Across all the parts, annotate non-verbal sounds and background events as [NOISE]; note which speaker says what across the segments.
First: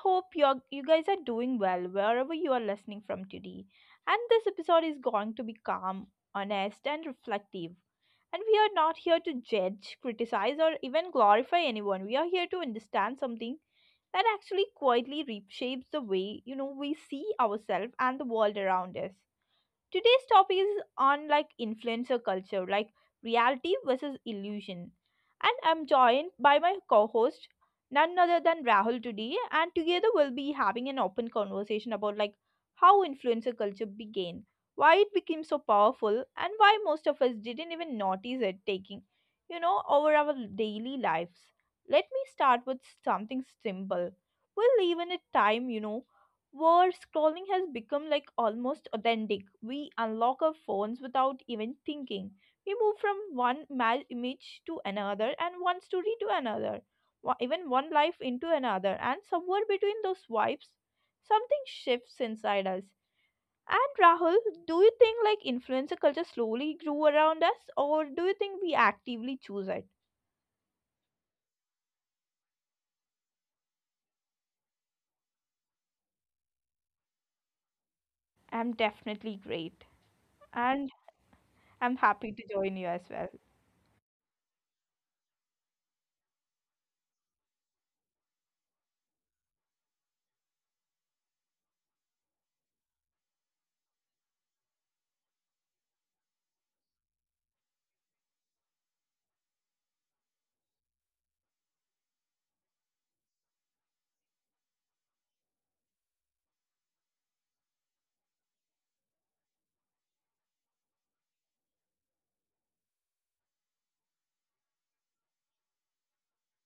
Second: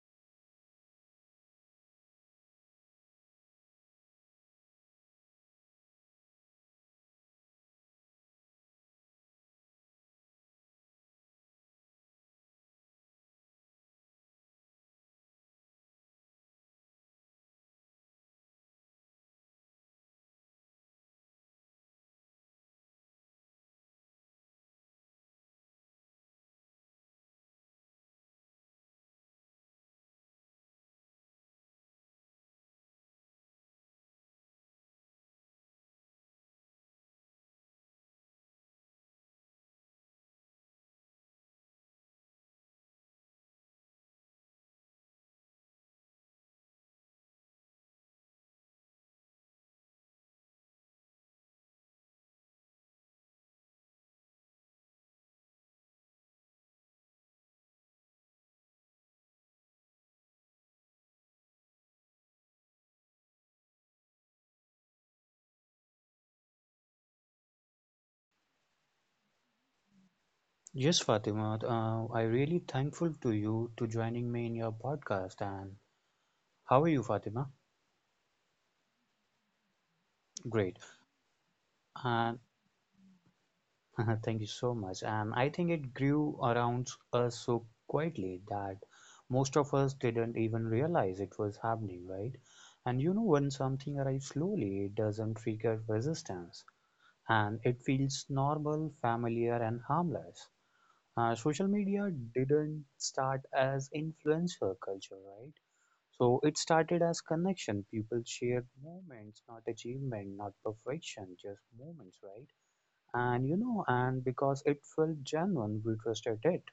Speaker 1: hope you guys are doing well wherever you are listening from today. And this episode is going to be calm, honest and reflective. And we are not here to judge, criticize or even glorify anyone. We are here to understand something that actually quietly reshapes the way, you know, we see ourselves and the world around us. Today's topic is on like influencer culture, like reality versus illusion. And I'm joined by my co-host, none other than Rahul today, and together we'll be having an open conversation about like how influencer culture began, why it became so powerful, and why most of us didn't even notice it taking, you know, over our daily lives. Let me start with something simple. We'll live in a time, you know, where scrolling has become like almost authentic. We unlock our phones without even thinking. We move from image to another and one story to another, even one life into another, and somewhere between those swipes, something shifts inside us. And Rahul, do you think like influencer culture slowly grew around us, or do you think we actively choose it?
Speaker 2: Yes, Fatima, I really thankful to you to joining me in your podcast. And how are you, Fatima?
Speaker 1: I'm definitely great,
Speaker 2: Great.
Speaker 1: and I'm
Speaker 2: And
Speaker 1: happy to join you as well.
Speaker 2: [LAUGHS] thank you so much. And I think it grew around us so quietly that most of us didn't even realize it was happening, right? And you know, when something arrives slowly, it doesn't trigger resistance, and it feels normal, familiar, and harmless. Social media didn't start as influencer culture, right? So it started as connection. People shared moments, not achievement, not perfection, just moments, right? And you know, and because it felt genuine, we trusted it.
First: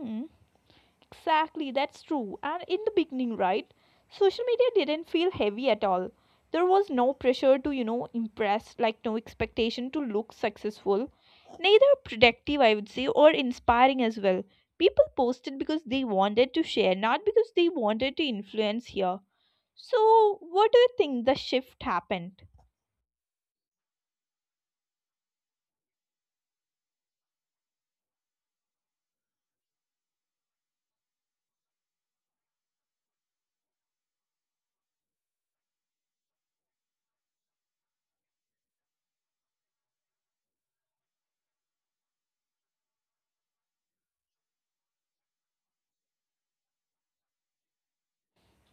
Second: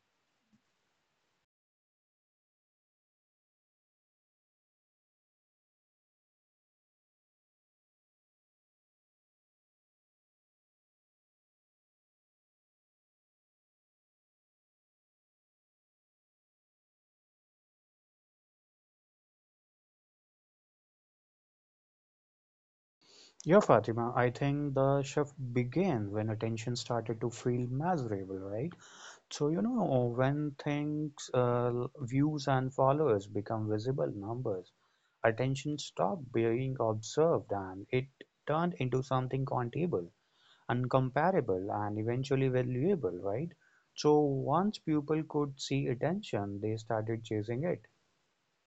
Speaker 1: Hmm. Exactly, that's true. And in the beginning, right, social media didn't feel heavy at all. There was no pressure to, you know, impress, like no expectation to look successful. Neither productive, I would say, or inspiring as well. People posted because they wanted to share, not because they wanted to influence here. So, what do you think the shift happened?
Speaker 2: Yeah, Fatima, I think the shift began when attention started to feel measurable, right? So, you know, when things, views and followers become visible numbers, attention stopped being observed and it turned into something countable, uncomparable, and eventually valuable, right? So once people could see attention, they started chasing it.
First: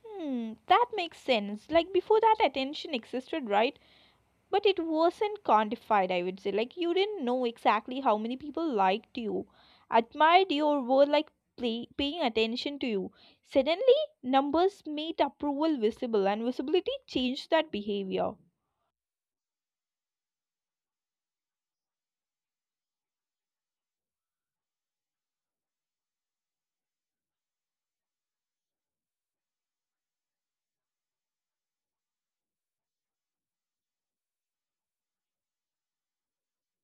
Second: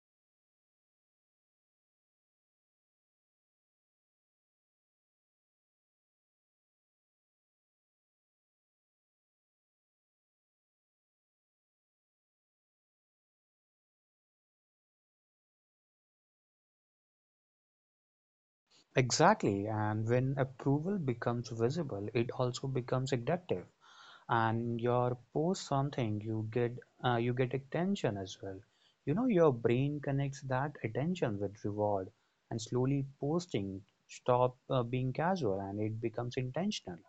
Speaker 1: Hmm, that makes sense. Like before that attention existed, right? But it wasn't quantified, I would say. Like you didn't know exactly how many people liked you, admired you, or were like paying attention to you. Suddenly numbers made approval visible, and visibility changed that behavior.
Speaker 2: Exactly, and when approval becomes visible, it also becomes addictive. And your post something, you get attention as well. You know, your brain connects that attention with reward, and slowly posting stop being casual and it becomes intentional.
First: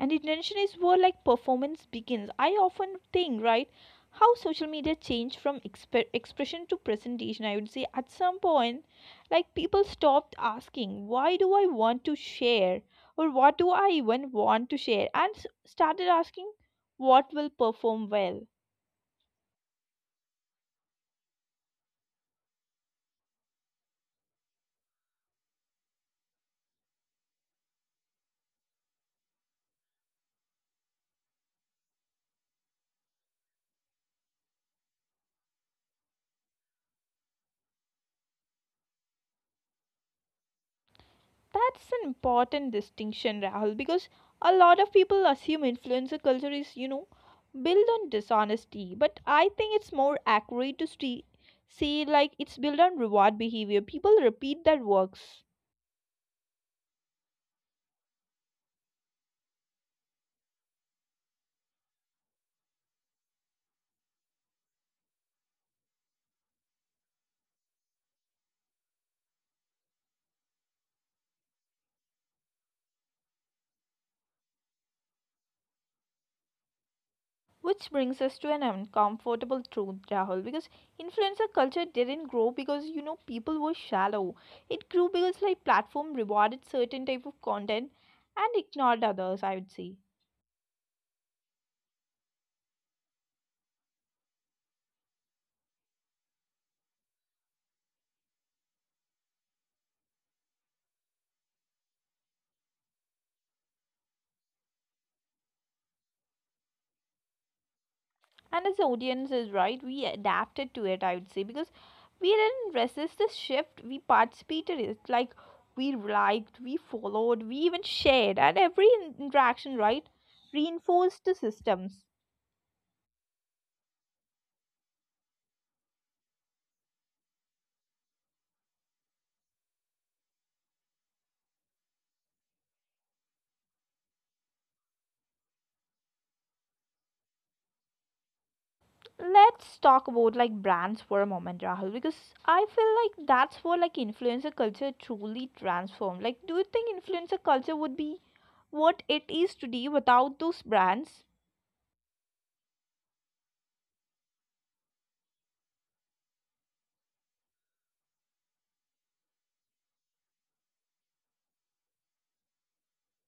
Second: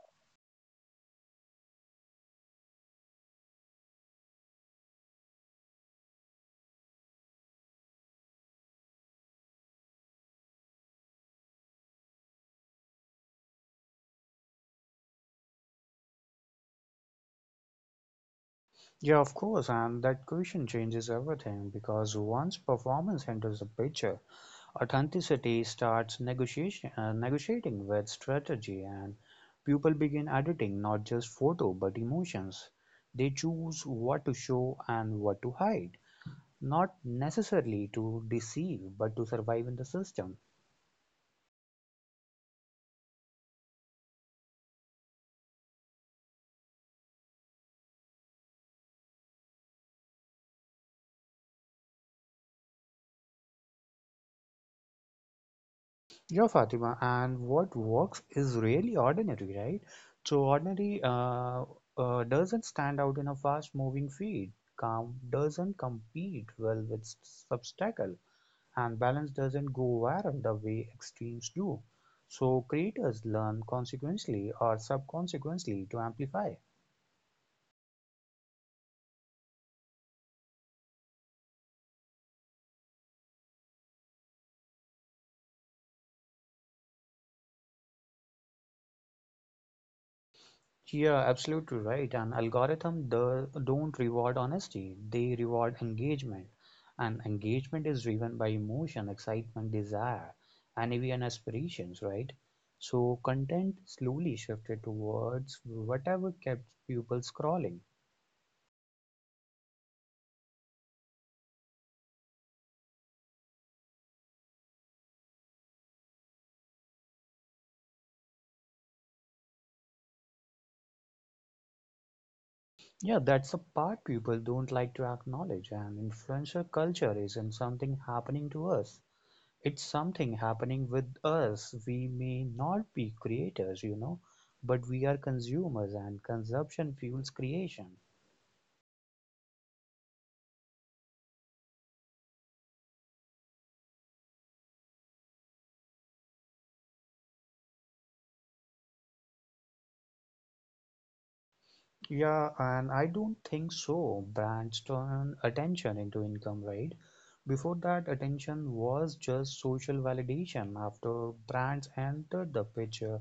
Speaker 1: And intention is where like performance begins. I often think, right, how social media changed from expression to presentation. I would say at some point, like people stopped asking, why do I want to share? Or what do I even want to share? And started asking, what will perform well?
Speaker 2: Yeah, of course, and that question changes everything because once performance enters the picture, authenticity starts negotiation, negotiating with strategy, and people begin editing not just photo but emotions. They choose what to show and what to hide, not necessarily to deceive but to survive in the system.
Speaker 1: That's an important distinction, Rahul, because a lot of people assume influencer culture is, you know, built on dishonesty. But I think it's more accurate to say, like, it's built on reward behavior. People repeat that works.
Speaker 2: Yeah, Fatima, and what works is really ordinary, right? So ordinary doesn't stand out in a fast-moving feed. Calm doesn't compete well with obstacle, and balance doesn't go viral the way extremes do. So creators learn consequently or subconsequently to amplify.
Speaker 1: Which brings us to an uncomfortable truth, Rahul, because influencer culture didn't grow because, you know, people were shallow. It grew because, like, platform rewarded certain type of content and ignored others, I would say.
Speaker 2: Yeah, absolutely right. And algorithm don't reward honesty, they reward engagement. And engagement is driven by emotion, excitement, desire, and even aspirations, right? So content slowly shifted towards whatever kept people scrolling.
Speaker 1: And as the audience is right, we adapted to it, I would say, because we didn't resist the shift. We participated in it. Like we liked, we followed, we even shared, and every interaction, right, reinforced the systems.
Speaker 2: Yeah, that's the part people don't like to acknowledge. And influencer culture isn't something happening to us. It's something happening with us. We may not be creators, you know, but we are consumers and consumption fuels creation.
Speaker 1: Let's talk about like brands for a moment, Rahul, because I feel like that's where like influencer culture truly transformed. Like, do you think influencer culture would be what it is today without those brands?
Speaker 2: Yeah, and I don't think so. Brands turn attention into income, right? Before that, attention was just social validation. After brands entered the picture,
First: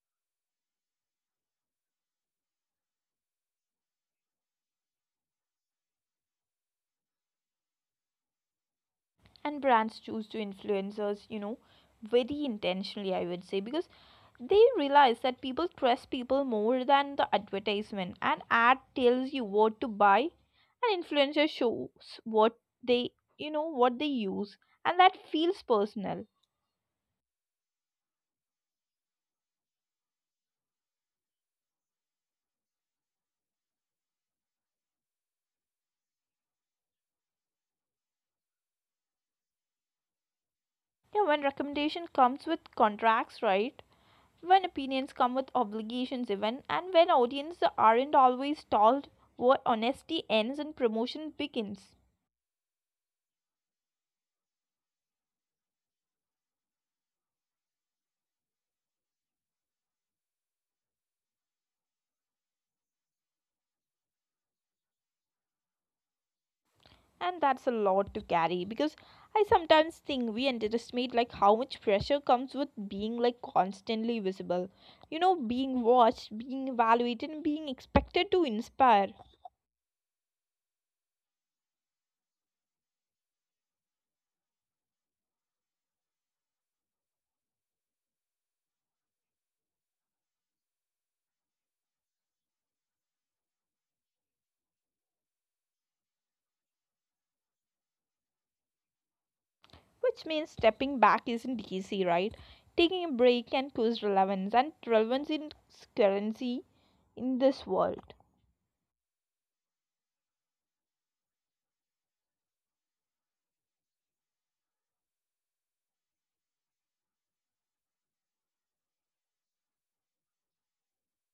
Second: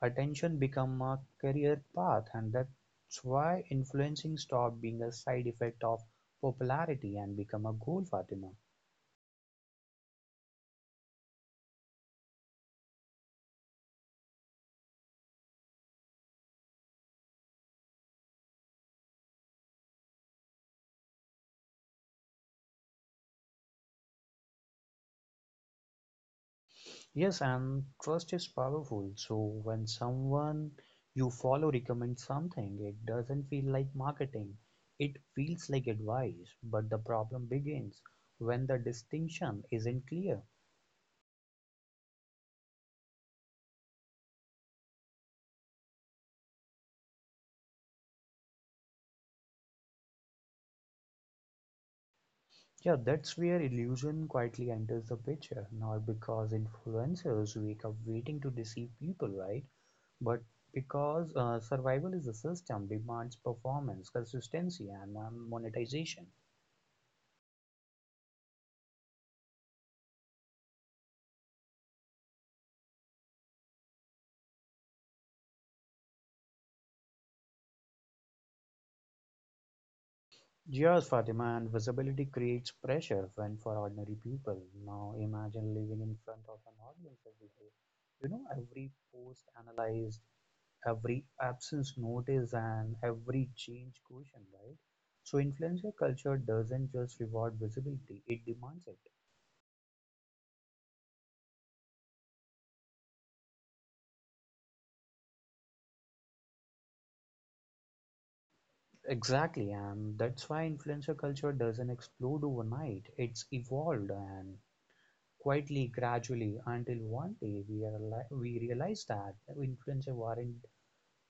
Speaker 2: attention became a career path, and that's why influencing stopped being a side effect of popularity and become a goal, Fatima.
Speaker 1: And brands choose to influencers, you know, very intentionally, I would say, because they realize that people trust people more than the advertisement. An ad tells you what to buy, and influencer shows what they, you know, what they use, and that feels personal.
Speaker 2: Yes, and trust is powerful. So when someone you follow recommends something, it doesn't feel like marketing. It feels like advice, but the problem begins when the distinction isn't clear.
Speaker 1: Yeah, when recommendation comes with contracts, right, when opinions come with obligations even, and when audiences aren't always told where honesty ends and promotion begins.
Speaker 2: Yeah, that's where illusion quietly enters the picture. Not because influencers wake up waiting to deceive people, right? But because survival is a system demands performance, consistency, and monetization.
Speaker 1: And that's a lot to carry because I sometimes think we underestimate like how much pressure comes with being like constantly visible, you know, being watched, being evaluated, and being expected to inspire.
Speaker 2: Yes, Fatima, and visibility creates pressure when for ordinary people. Now imagine living in front of an audience every day. You know, every post analyzed, every absence noticed, and every change questioned, right? So influencer culture doesn't just reward visibility, it demands it.
Speaker 1: Which means stepping back isn't easy, right? Taking a break can lose relevance, and relevance is currency in this world.
Speaker 2: Exactly, and that's why influencer culture doesn't explode overnight. It's evolved and quietly, gradually, until one day we we realize that influencers weren't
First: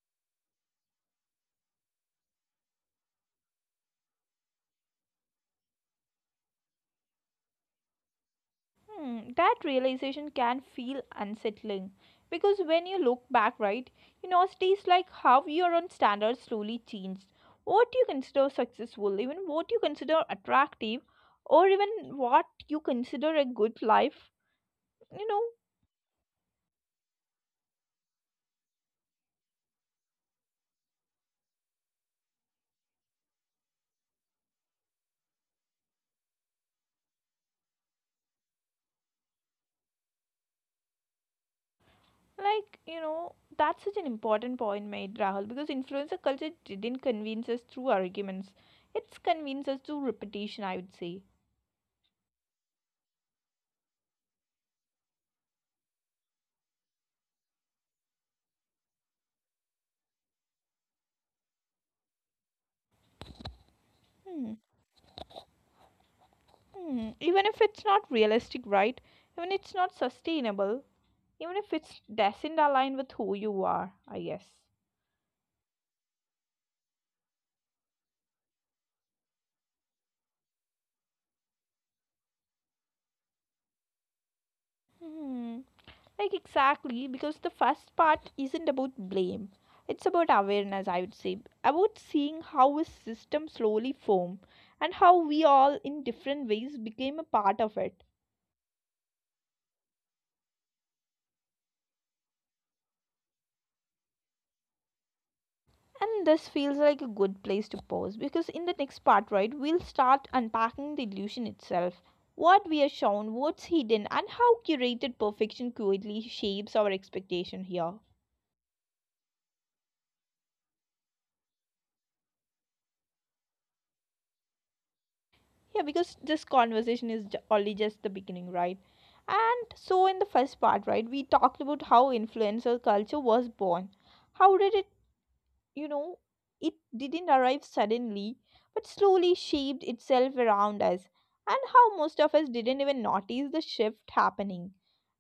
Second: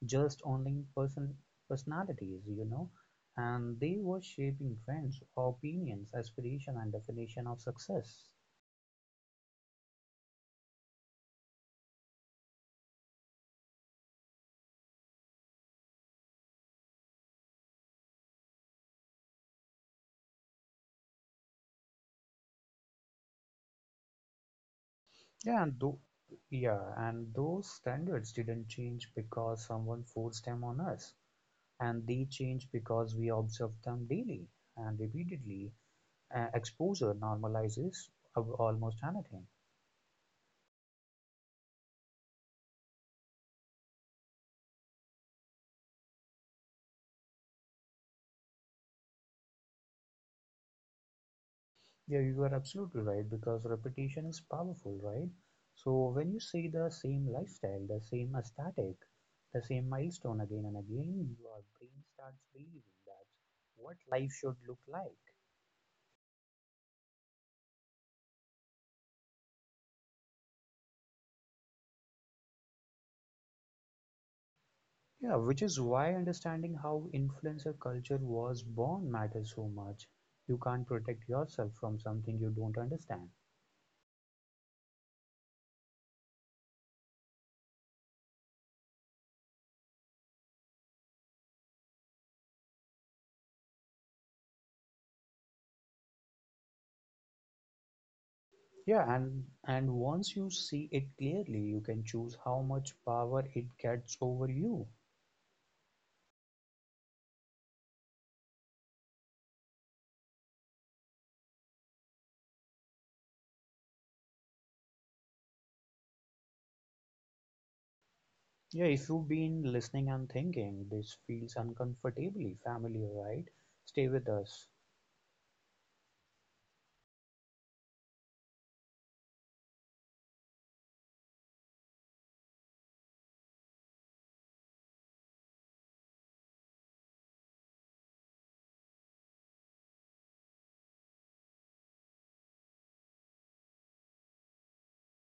Speaker 2: just only personalities, you know, and they were shaping trends, opinions, aspiration, and definition of success.
Speaker 1: Hmm, that realization can feel unsettling because when you look back, right, you know, it is like how your own standards slowly changed. What you consider successful, even what you consider attractive, or even what you consider a good life, you know,
Speaker 2: Yeah, and tho- yeah, and those standards didn't change because someone forced them on us, and they change because we observe them daily and repeatedly. Exposure normalizes almost anything.
Speaker 1: like, you know, that's such an important point made, Rahul, because influencer culture didn't convince us through arguments, it's convinced us through repetition, I would say.
Speaker 2: Yeah, you are absolutely right because repetition is powerful, right? So when you see the same lifestyle, the same aesthetic, the same milestone again and again, your brain starts believing that what life should
Speaker 1: Hmm.
Speaker 2: look like.
Speaker 1: Hmm. Even if it's not realistic, right? Even if it's not sustainable, even if it's doesn't align with who you are, I guess.
Speaker 2: Yeah, which is why understanding how influencer culture was born matters so much. You can't protect yourself from something you don't understand.
Speaker 1: Hmm. Like exactly because the first part isn't about blame. It's about awareness, I would say, about seeing how a system slowly formed and how we all, in different ways, became a part of it.
Speaker 2: Yeah, and once you see it clearly, you can choose how much power it gets over you.
Speaker 1: And this feels like a good place to pause because in the next part, right, we'll start unpacking the illusion itself. What we are shown, what's hidden, and how curated perfection quietly shapes our expectation here.
Speaker 2: Yeah, if you've been listening and thinking this feels uncomfortably familiar, right? Stay with us.
Speaker 1: Yeah, because this conversation is only just the beginning, right? And so, in the first part, right, we talked about how influencer culture was born. How did it, you know, it didn't arrive suddenly, but slowly shaped itself around us, and how most of us didn't even notice the shift happening.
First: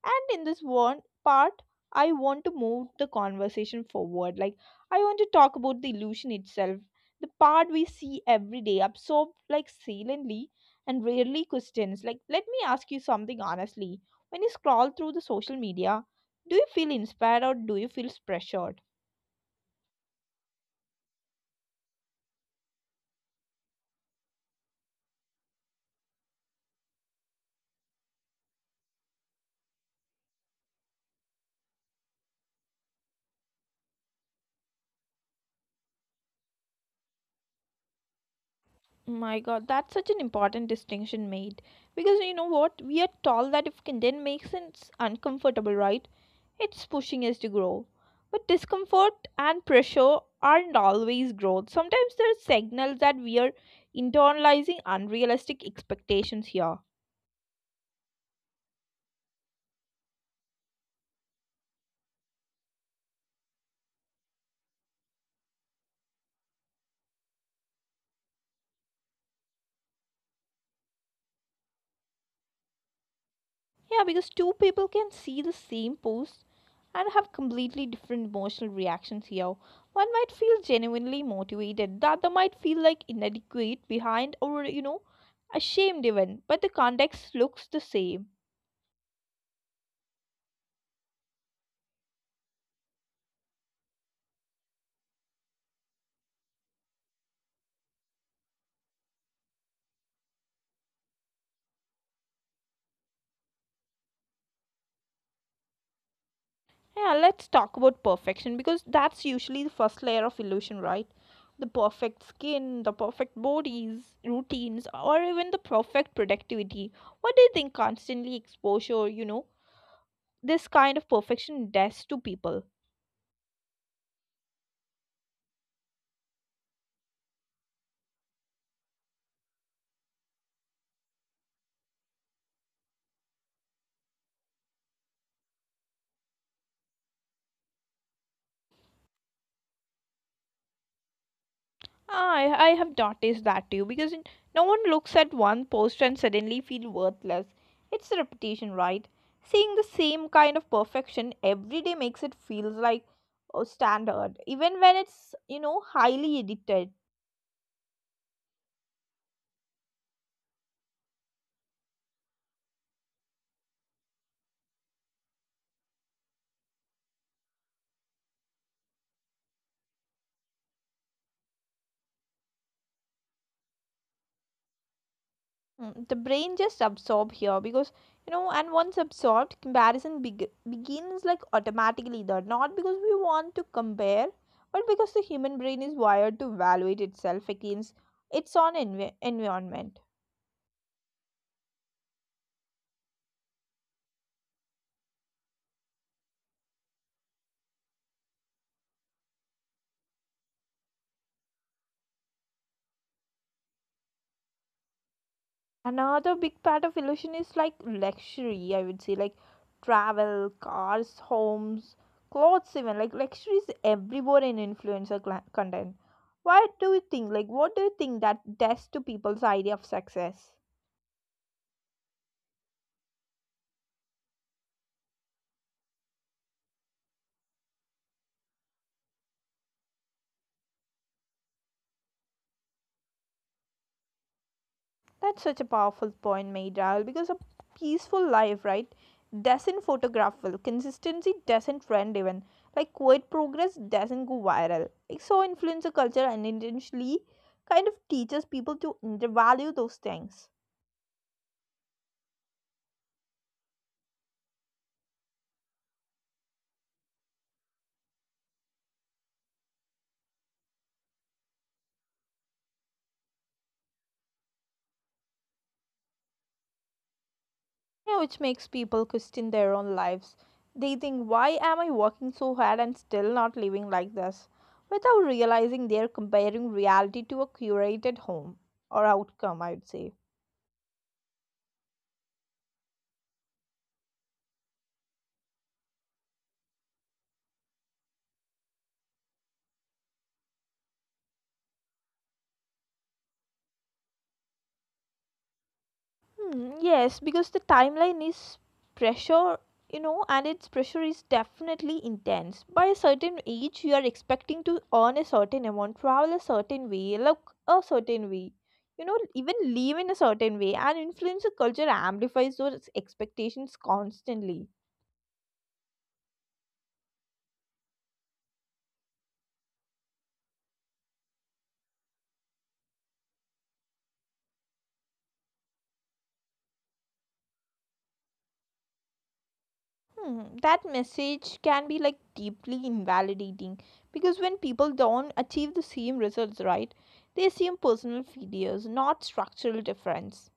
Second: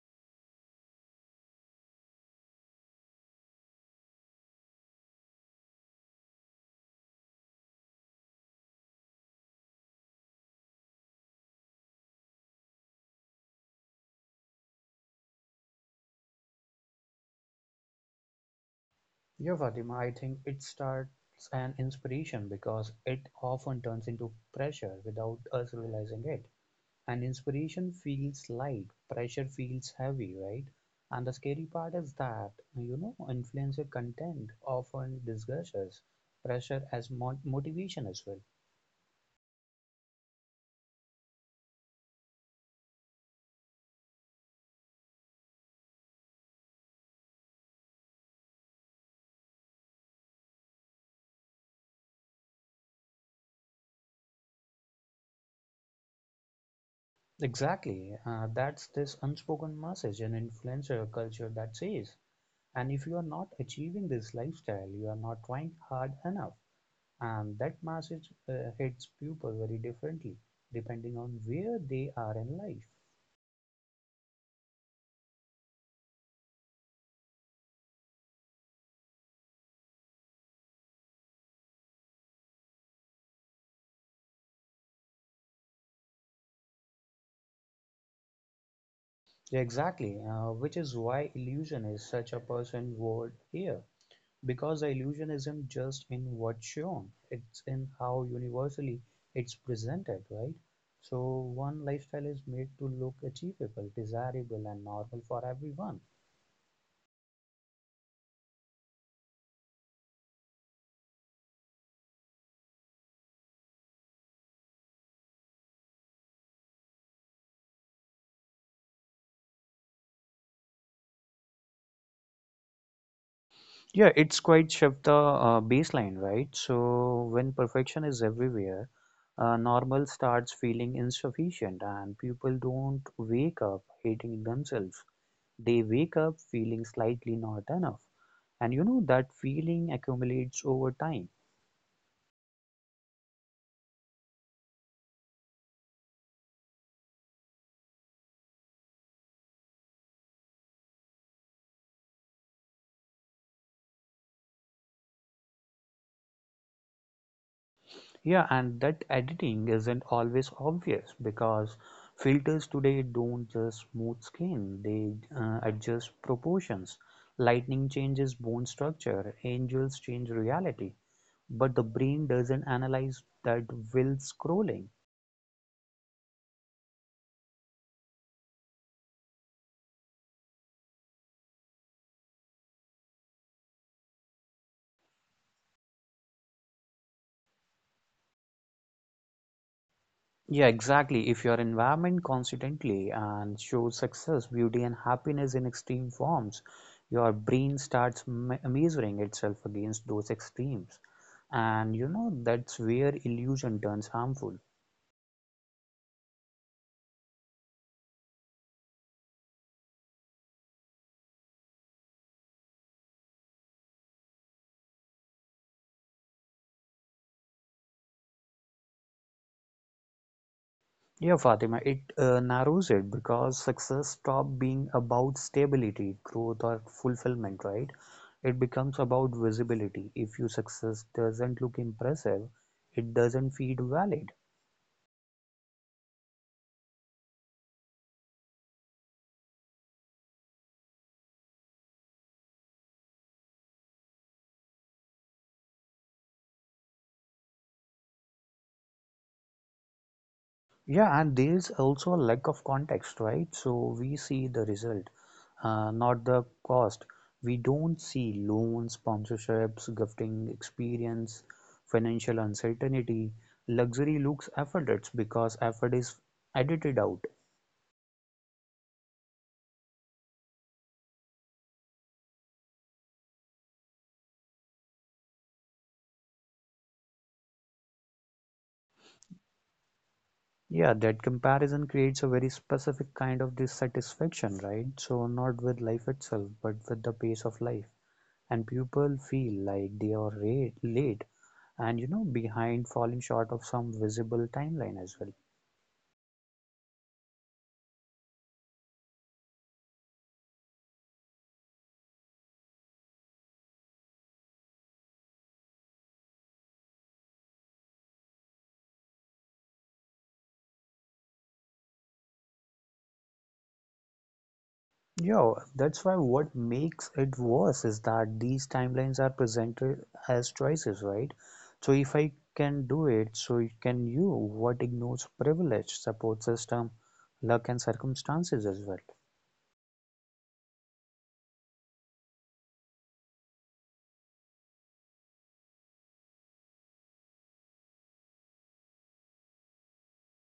Speaker 1: And in this one part, I want to move the conversation forward. Like, I want to talk about the illusion itself, the part we see every day, absorbed like silently and rarely questions. Like, let me ask you something honestly. When you scroll through the social media, do you feel inspired or do you feel pressured?
Speaker 2: Yeah, Fatima, I think it starts an inspiration because it often turns into pressure without us realizing it. And inspiration feels light, pressure feels heavy, right? And the scary part is that, you know, influencer content often disguises pressure as motivation as well.
Speaker 1: My god, that's such an important distinction made. Because you know what? We are told that if content makes us uncomfortable, right? It's pushing us to grow. But discomfort and pressure aren't always growth. Sometimes there are signals that we are internalizing unrealistic expectations here.
Speaker 2: Exactly, that's this unspoken message in influencer culture that says, and if you are not achieving this lifestyle, you are not trying hard enough. And that message hits people very differently depending on where they are in life.
Speaker 1: Yeah, because two people can see the same post and have completely different emotional reactions here. One might feel genuinely motivated, the other might feel like inadequate, behind, or you know, ashamed even, but the context looks the same.
Speaker 2: Yeah, exactly, which is why illusion is such a person word here. Because the illusion isn't just in what's shown, it's in how universally it's presented, right? So one lifestyle is made to look achievable, desirable, and normal for everyone.
Speaker 1: Yeah, let's talk about perfection because that's usually the first layer of illusion, right? The perfect skin, the perfect bodies, routines, or even the perfect productivity. What do you think constantly exposure, you know, this kind of perfection does to people?
Speaker 2: Yeah, it's quite shift the baseline, right? So when perfection is everywhere, normal starts feeling insufficient, and people don't wake up hating themselves. They wake up feeling slightly not enough. And you know that feeling accumulates over time.
Speaker 1: I have noticed that too because no one looks at one post and suddenly feel worthless. It's the repetition, right? Seeing the same kind of perfection every day makes it feels like a standard, even when it's, you know, highly edited.
Speaker 2: Yeah, and that editing isn't always obvious because filters today don't just smooth skin, they adjust proportions. Lightning changes bone structure, angels change reality, but the brain doesn't analyze that while scrolling.
Speaker 1: Mm, the brain just absorb here because, you know, and once absorbed, comparison begins like automatically. There, not because we want to compare, but because the human brain is wired to evaluate itself against its own environment.
Speaker 2: Yeah, exactly. If your environment constantly and shows success, beauty, and happiness in extreme forms, your brain starts measuring itself against those extremes. And you know, that's where illusion turns harmful.
Speaker 1: Another big part of illusion is like luxury, I would say, like travel, cars, homes, clothes, even like luxury is everywhere in influencer cla content. Why do you think, like, what do you think that does to people's idea of success?
Speaker 2: Yeah, Fatima, it narrows it because success stops being about stability, growth, or fulfillment, right? It becomes about visibility. If your success doesn't look impressive, it doesn't feel valid.
Speaker 1: That's such a powerful point made, Rahul, because a peaceful life, right, doesn't photograph well. Consistency doesn't trend even. Like quiet progress doesn't go viral. Like so influencer culture unintentionally kind of teaches people to undervalue those things.
Speaker 2: Yeah, and there's also a lack of context, right? So we see the result, not the cost. We don't see loans, sponsorships, gifting, experience, financial uncertainty. Luxury looks effortless because effort is edited out.
Speaker 1: Yeah, which makes people question their own lives. They think, why am I working so hard and still not living like this? Without realizing they're comparing reality to a curated home or outcome, I would say.
Speaker 2: Yeah, that comparison creates a very specific kind of dissatisfaction, right? So not with life itself, but with the pace of life. And people feel like they are late and you know behind, falling short of some visible timeline as well.
Speaker 1: Hmm, yes, because the timeline is pressure, you know, and its pressure is definitely intense. By a certain age, you are expecting to earn a certain amount, travel a certain way, look a certain way, you know, even live in a certain way, and influencer culture amplifies those expectations constantly.
Speaker 2: Yeah, that's why what makes it worse is that these timelines are presented as choices, right? So if I can do it, so can you. What ignores privilege, support system, luck, and circumstances as well.
Speaker 1: Hmm, that message can be like deeply invalidating because when people don't achieve the same results, right, they assume personal failures, not structural difference.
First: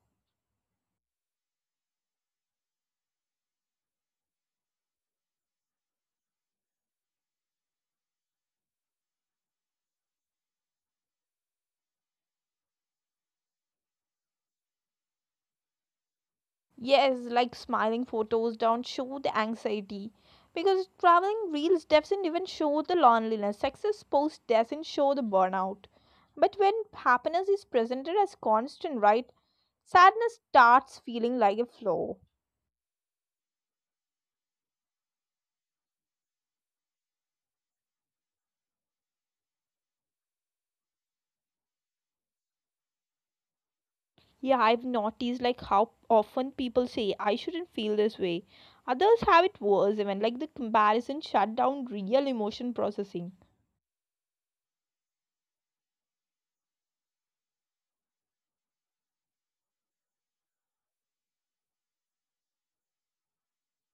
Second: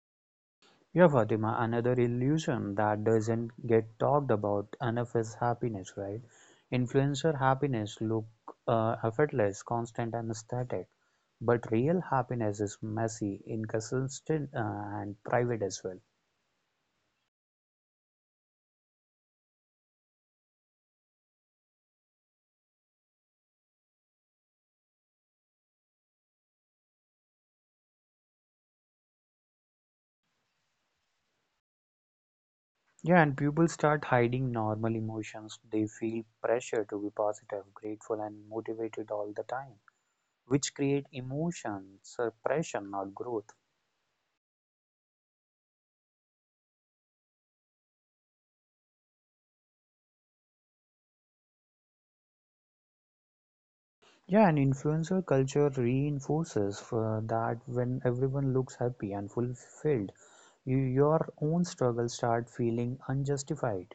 Speaker 2: Yeah, Fatima, another illusion that doesn't get talked about enough is happiness, right? Influencer happiness look effortless, constant, and static, but real happiness is messy, inconsistent, and private as well.
Speaker 1: Yes, like smiling photos don't show the anxiety because traveling reels doesn't even show the loneliness. Success post doesn't show the burnout. But when happiness is presented as constant, right? Sadness starts feeling like a flaw.
Speaker 2: Yeah, and people start hiding normal emotions. They feel pressure to be positive, grateful, and motivated all the time, which create emotion suppression, not growth.
Speaker 1: Yeah, I've noticed like how often people say I shouldn't feel this way. Others have it worse even like the comparison shut down real emotion processing.
Speaker 2: Yeah, and influencer culture reinforces for that when everyone looks happy and fulfilled, you, your own struggles start feeling unjustified.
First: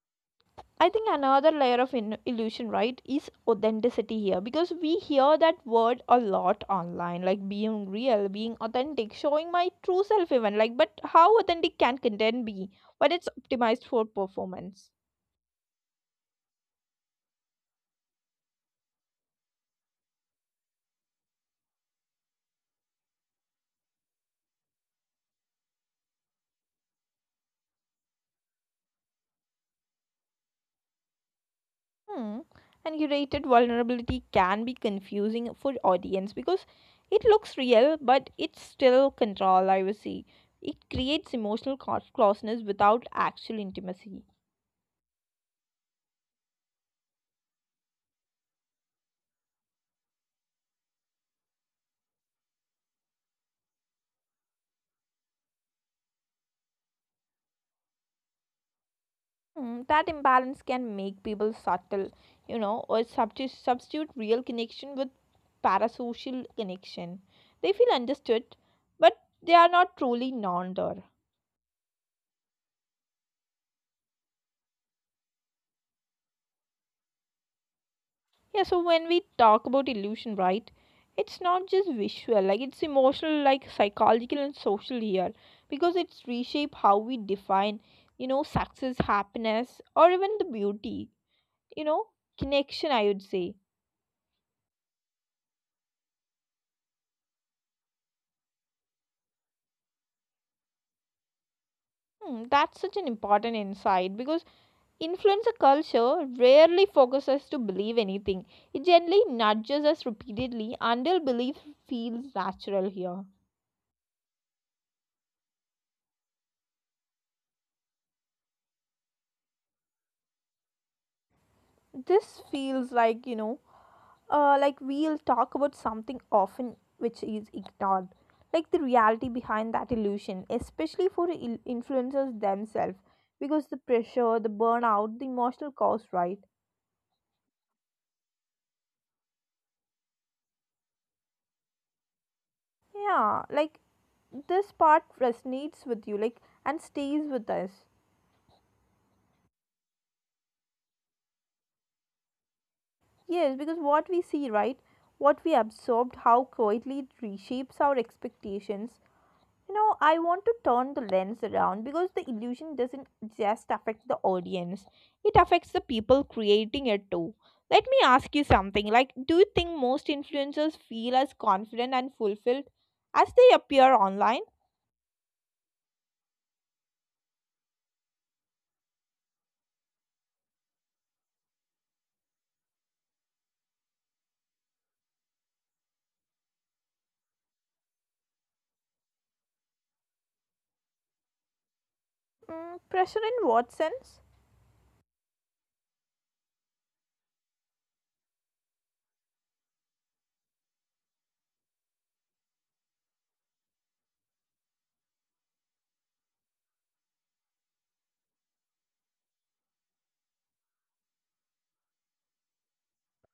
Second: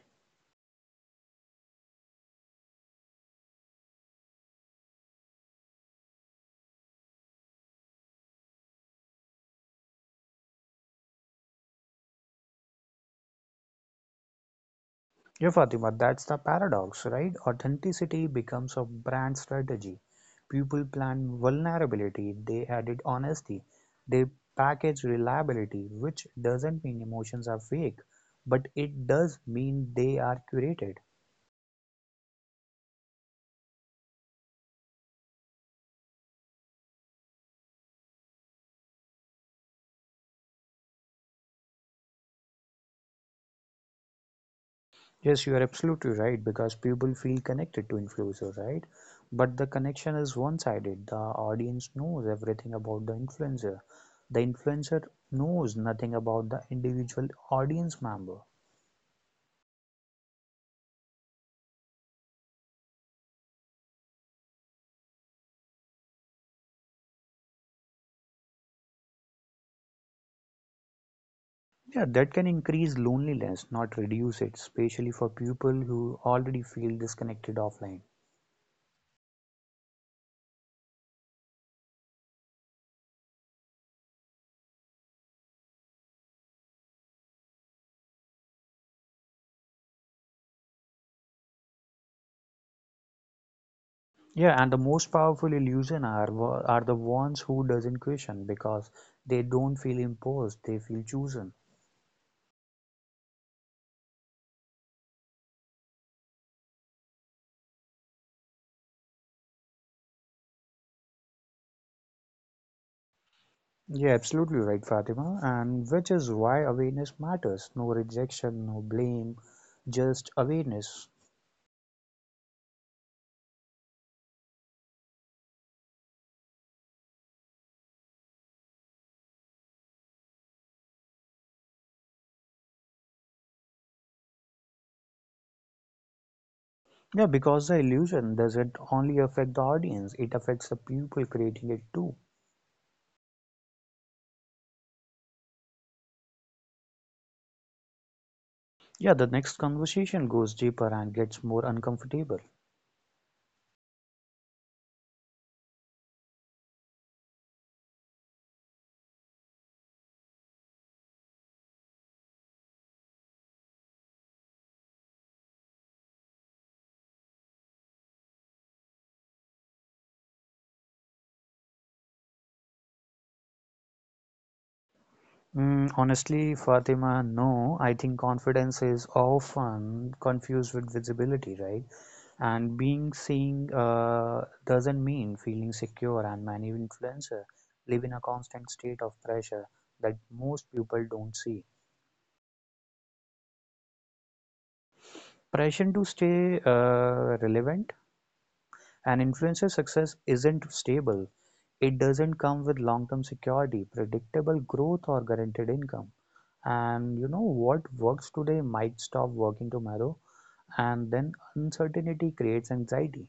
Speaker 1: I think another layer of illusion, right, is authenticity here because we hear that word a lot online, like being real, being authentic, showing my true self, even like. But how authentic can content be when it's optimized for performance?
Speaker 2: Yeah, Fatima, that's the paradox, right? Authenticity becomes a brand strategy. People plan vulnerability, they added honesty, they package reliability, which doesn't mean emotions are fake, but it does mean they are curated.
Speaker 1: Hmm. And curated vulnerability can be confusing for audience because it looks real, but it's still control. I would say it creates emotional closeness without actual intimacy.
Speaker 2: Yes, you are absolutely right because people feel connected to influencer, right? But the connection is one-sided. The audience knows everything about the influencer. The influencer knows nothing about the individual audience member.
Speaker 1: Mm, that imbalance can make people subtle, you know, or substitute real connection with parasocial connection. They feel understood, but they are not truly known there.
Speaker 2: Yeah, that can increase loneliness, not reduce it, especially for people who already feel disconnected offline.
Speaker 1: Yeah, so when we talk about illusion, right, it's not just visual, it's emotional, psychological and social here, because it's reshape how we define, success, happiness, or even the beauty, you know, connection, I would say.
Speaker 2: Yeah, and the most powerful illusion are are the ones who doesn't question because they don't feel imposed, they feel chosen.
Speaker 1: That's such an important insight because influencer culture rarely forces us to believe anything. It gently nudges us repeatedly until belief feels natural here.
Speaker 2: Yeah, absolutely right, Fatima. And which is why awareness matters. No rejection, no blame, just awareness.
Speaker 1: This feels like, like we'll talk about something often which is ignored. Like the reality behind that illusion, especially for influencers themselves. Because the pressure, the burnout, the emotional cost, right?
Speaker 2: Yeah, because the illusion doesn't only affect the audience, it affects the people creating it too.
Speaker 1: Yeah, like this part resonates with you, like, and stays with us.
Speaker 2: Yeah, the next conversation goes deeper and gets more uncomfortable.
Speaker 1: Yes, because what we see, right? What we absorbed, how quietly it reshapes our expectations. You know, I want to turn the lens around because the illusion doesn't just affect the audience, it affects the people creating it too. Let me ask you something like, do you think most influencers feel as confident and fulfilled as they appear online?
Speaker 2: Mm, honestly, Fatima, no, I think confidence is often confused with visibility, right? And being seen doesn't mean feeling secure, and many influencers live in a constant state of pressure that most people don't see.
Speaker 1: Pressure in what sense?
Speaker 2: Pressure to stay relevant, and influencer success isn't stable. It doesn't come with long term security, predictable growth, or guaranteed income. And you know what works today might stop working tomorrow, and then uncertainty creates anxiety.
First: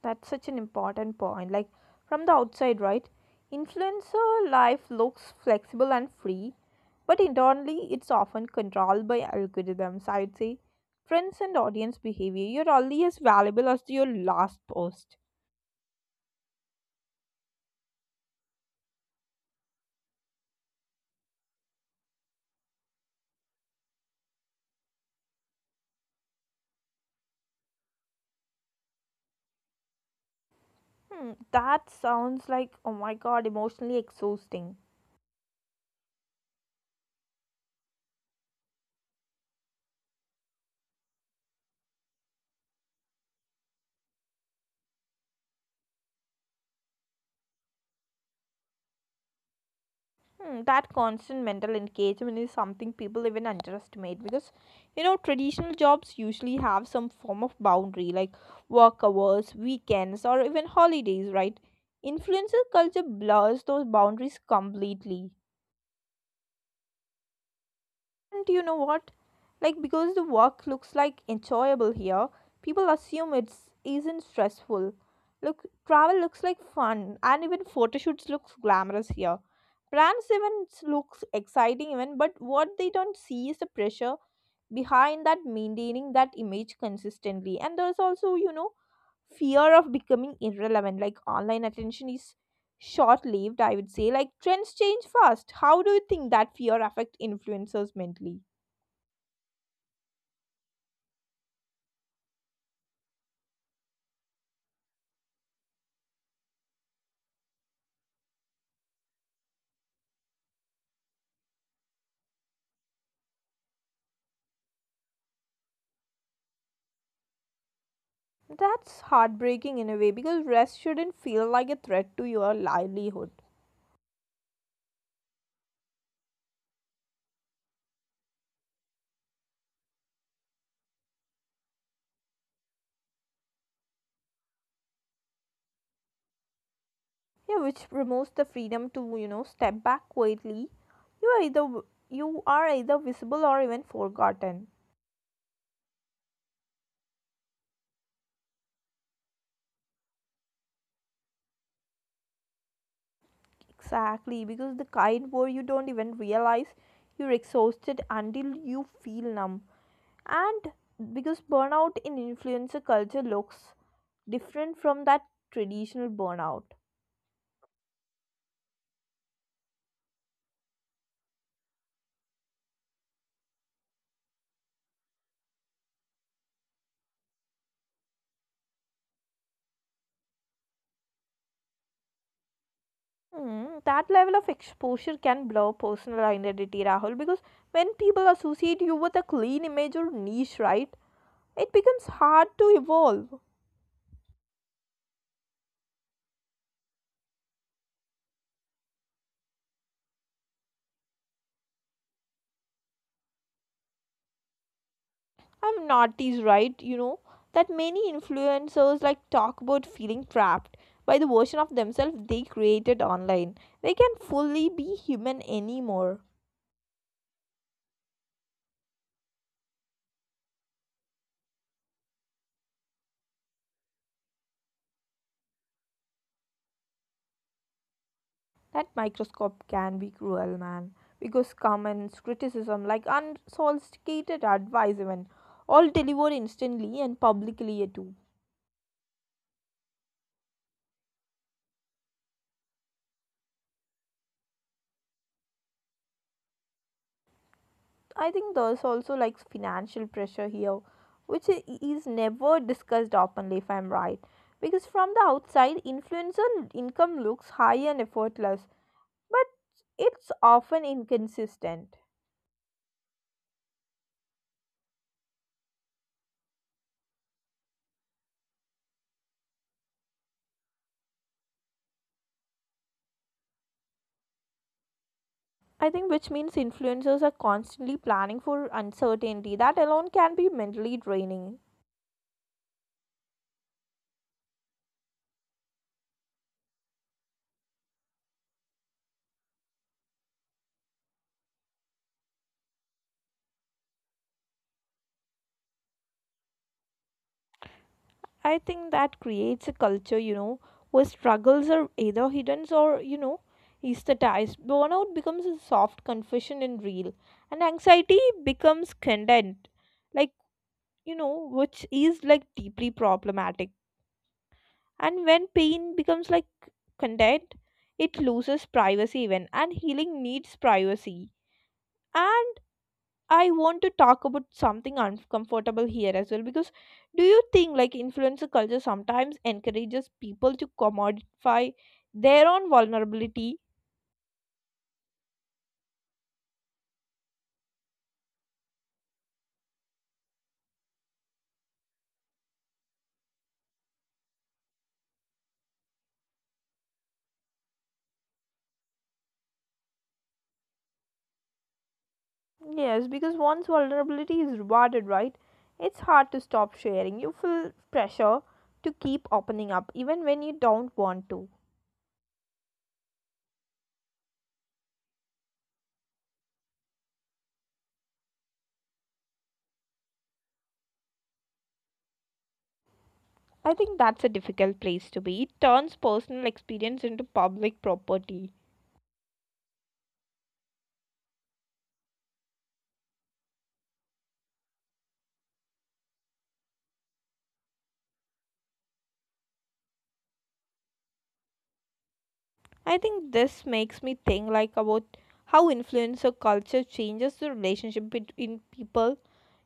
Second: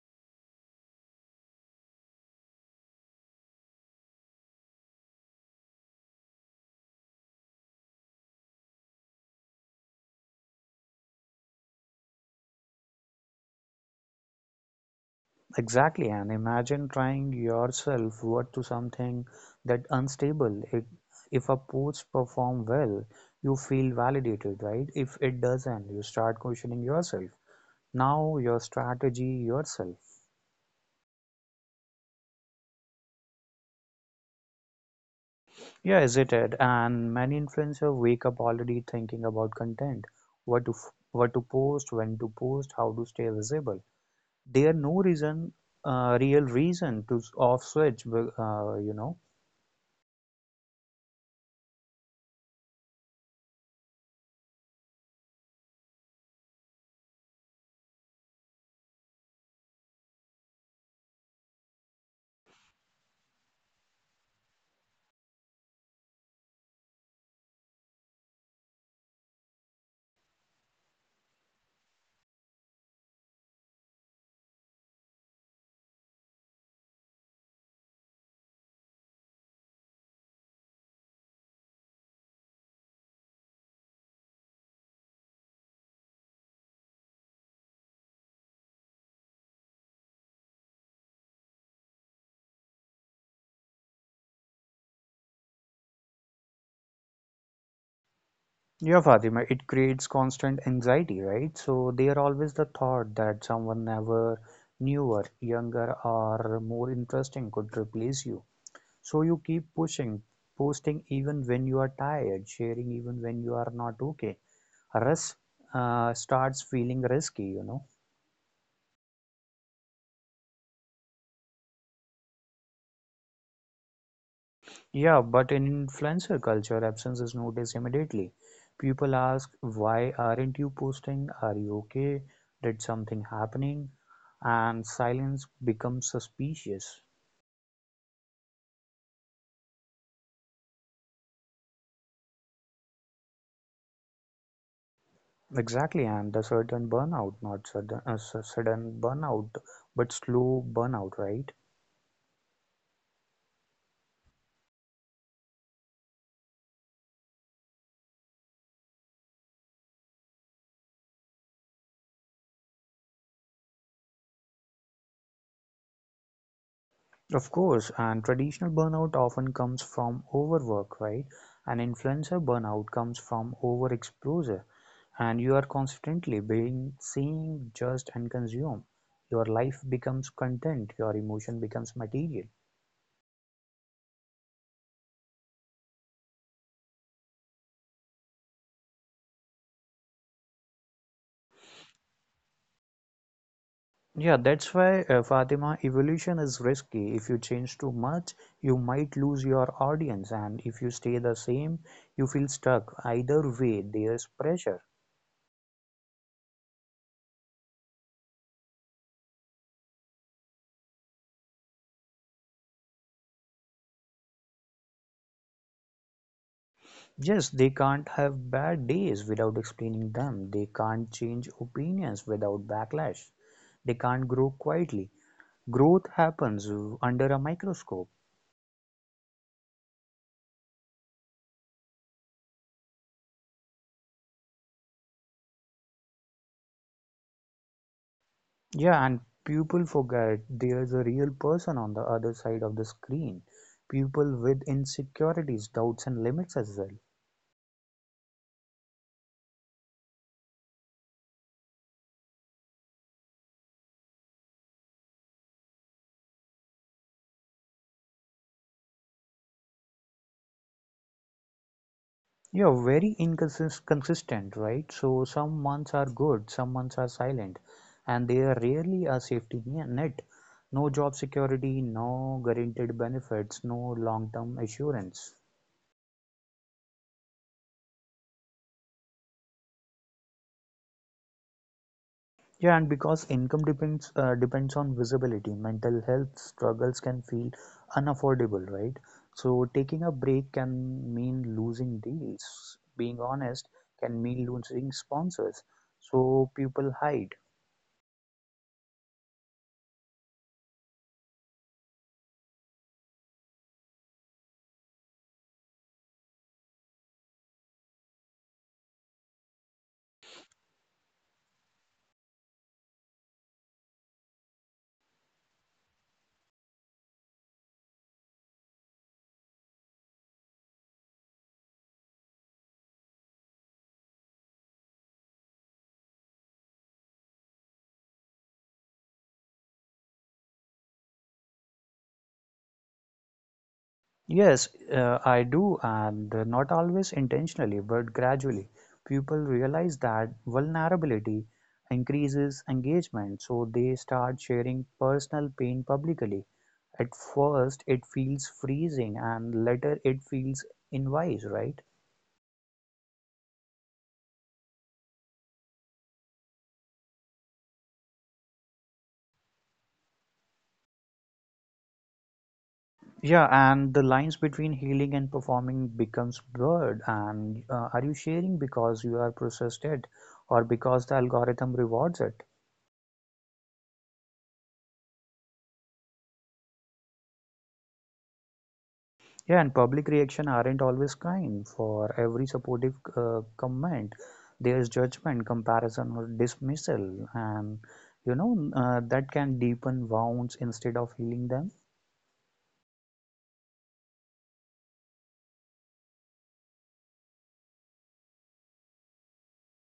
Speaker 1: That's such an important point. Like from the outside, right? Influencer life looks flexible and free, but internally it's often controlled by algorithms, I would say. Trends and audience behavior. You're only as valuable as your last post.
Speaker 2: Exactly, and imagine trying yourself worth to something that unstable. It, if a post perform well, you feel validated, right? If it doesn't, you start questioning yourself. Now your strategy yourself.
Speaker 1: That sounds like, oh my god, emotionally exhausting.
Speaker 2: Yeah, is it it? And many influencers wake up already thinking about content, what to what to post, when to post, how to stay visible. There are no reason, real reason to off switch, you know.
Speaker 1: That constant mental engagement is something people even underestimate because you know traditional jobs usually have some form of boundary like work hours, weekends, or even holidays, right? Influencer culture blurs those boundaries completely. And you know what? Like because the work looks like enjoyable here, people assume it's isn't stressful. Look, travel looks like fun, and even photo shoots looks glamorous here. Brands even looks exciting even, but what they don't see is the pressure behind that maintaining that image consistently. And there's also, fear of becoming irrelevant. Like online attention is short-lived, I would say. Like trends change fast. How do you think that fear affect influencers mentally?
Speaker 2: Yeah, Fatima, it creates constant anxiety, right? So there always the thought that someone never newer, younger, or more interesting could replace you. So you keep pushing, posting even when you are tired, sharing even when you are not okay. Risk starts feeling risky, you know.
Speaker 1: That's heartbreaking in a way because rest shouldn't feel like a threat to your livelihood.
Speaker 2: Yeah, but in influencer culture, absence is noticed immediately. People ask, "Why aren't you posting? Are you okay? Did something happening?" And silence becomes suspicious.
Speaker 1: Yeah, which removes the freedom to, step back quietly. You are either you are either visible or even forgotten.
Speaker 2: Exactly, and the sudden burnout, not sudden, sudden burnout, but slow burnout, right?
Speaker 1: Exactly, because the kind where you don't even realize you're exhausted until you feel numb. And because burnout in influencer culture looks different from that traditional burnout.
Speaker 2: Of course, and traditional burnout often comes from overwork, right? And influencer burnout comes from overexposure, and you are constantly being seen, judged, and consumed. Your life becomes content, your emotion becomes material.
Speaker 1: Mm, that level of exposure can blur personal identity, Rahul, because when people associate you with a clean image or niche, right, it becomes hard to evolve.
Speaker 2: Yeah, that's why, Fatima, evolution is risky. If you change too much, you might lose your audience, and if you stay the same, you feel stuck. Either way, there's pressure.
Speaker 1: I'm naughty's right, that many influencers like talk about feeling trapped by the version of themselves they created online. They can fully be human anymore.
Speaker 2: Yes, they can't have bad days without explaining them. They can't change opinions without backlash. They can't grow quietly. Growth happens under a microscope.
Speaker 1: That microscope can be cruel, man, because comments, criticism, like unsolicited advice, even all delivered instantly and publicly yeah, too.
Speaker 2: Yeah, and people forget there's a real person on the other side of the screen. People with insecurities, doubts, and limits as well.
Speaker 1: I think there's also like financial pressure here, which is never discussed openly, if I'm right. Because from the outside, influencer income looks high and effortless, but it's often inconsistent.
Speaker 2: Yeah, very inconsistent, right? So some months are good, some months are silent, and they are rarely a safety net. No job security, no guaranteed benefits, no long-term assurance.
Speaker 1: I think which means influencers are constantly planning for uncertainty. That alone can be mentally draining.
Speaker 2: Yeah, and because income depends on visibility, mental health struggles can feel unaffordable, right? So taking a break can mean losing deals. Being honest can mean losing sponsors. So people hide.
Speaker 1: I think that creates a culture, where struggles are either hidden or, aesthetized. Burnout becomes a soft confession in real, and anxiety becomes content, like, which is like deeply problematic. And when pain becomes like content, it loses privacy even, and healing needs privacy. And I want to talk about something uncomfortable here as well because do you think like influencer culture sometimes encourages people to commodify their own vulnerability?
Speaker 2: Yes, I do, and not always intentionally, but gradually. People realize that vulnerability increases engagement, so they start sharing personal pain publicly. At first it feels freezing and later it feels invites, right?
Speaker 1: Yes, because once vulnerability is rewarded, right? It's hard to stop sharing. You feel pressure to keep opening up even when you don't want to.
Speaker 2: Yeah, and the lines between healing and performing becomes blurred. And are you sharing because you are processed it or because the algorithm rewards it?
Speaker 1: I think that's a difficult place to be. It turns personal experience into public property.
Speaker 2: Yeah, and public reaction aren't always kind. For every supportive comment, there's judgment, comparison, or dismissal, and you know that can deepen wounds instead of healing them.
Speaker 1: I think this makes me think like about how influencer culture changes the relationship between people,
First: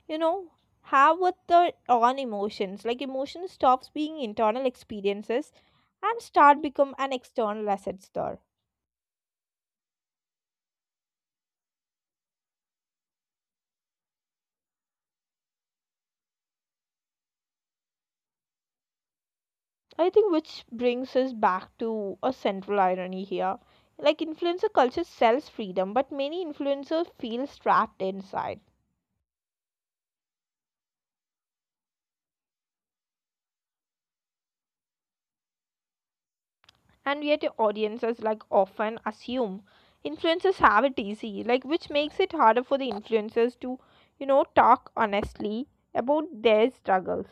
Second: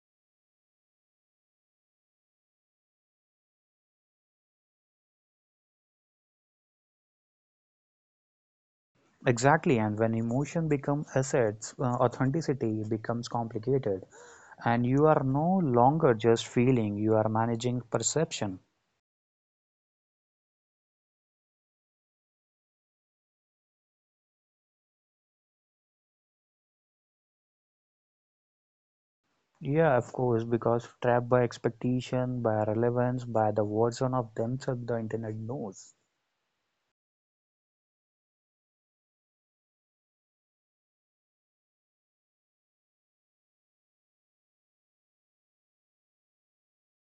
Speaker 1: you know, have with their own emotions. Like emotion stops being internal experiences and start become an external assets there.
Speaker 2: Exactly, and when emotion becomes assets, authenticity becomes complicated, and you are no longer just feeling, you are managing perception.
Speaker 1: I think which brings us back to a central irony here. Like influencer culture sells freedom, but many influencers feel trapped inside,
Speaker 2: Yeah, of course, because trapped by expectation, by relevance, by the version of themselves the internet knows.
Speaker 1: and yet audiences like often assume influencers have it easy, like which makes it harder for the influencers to talk honestly about their struggles,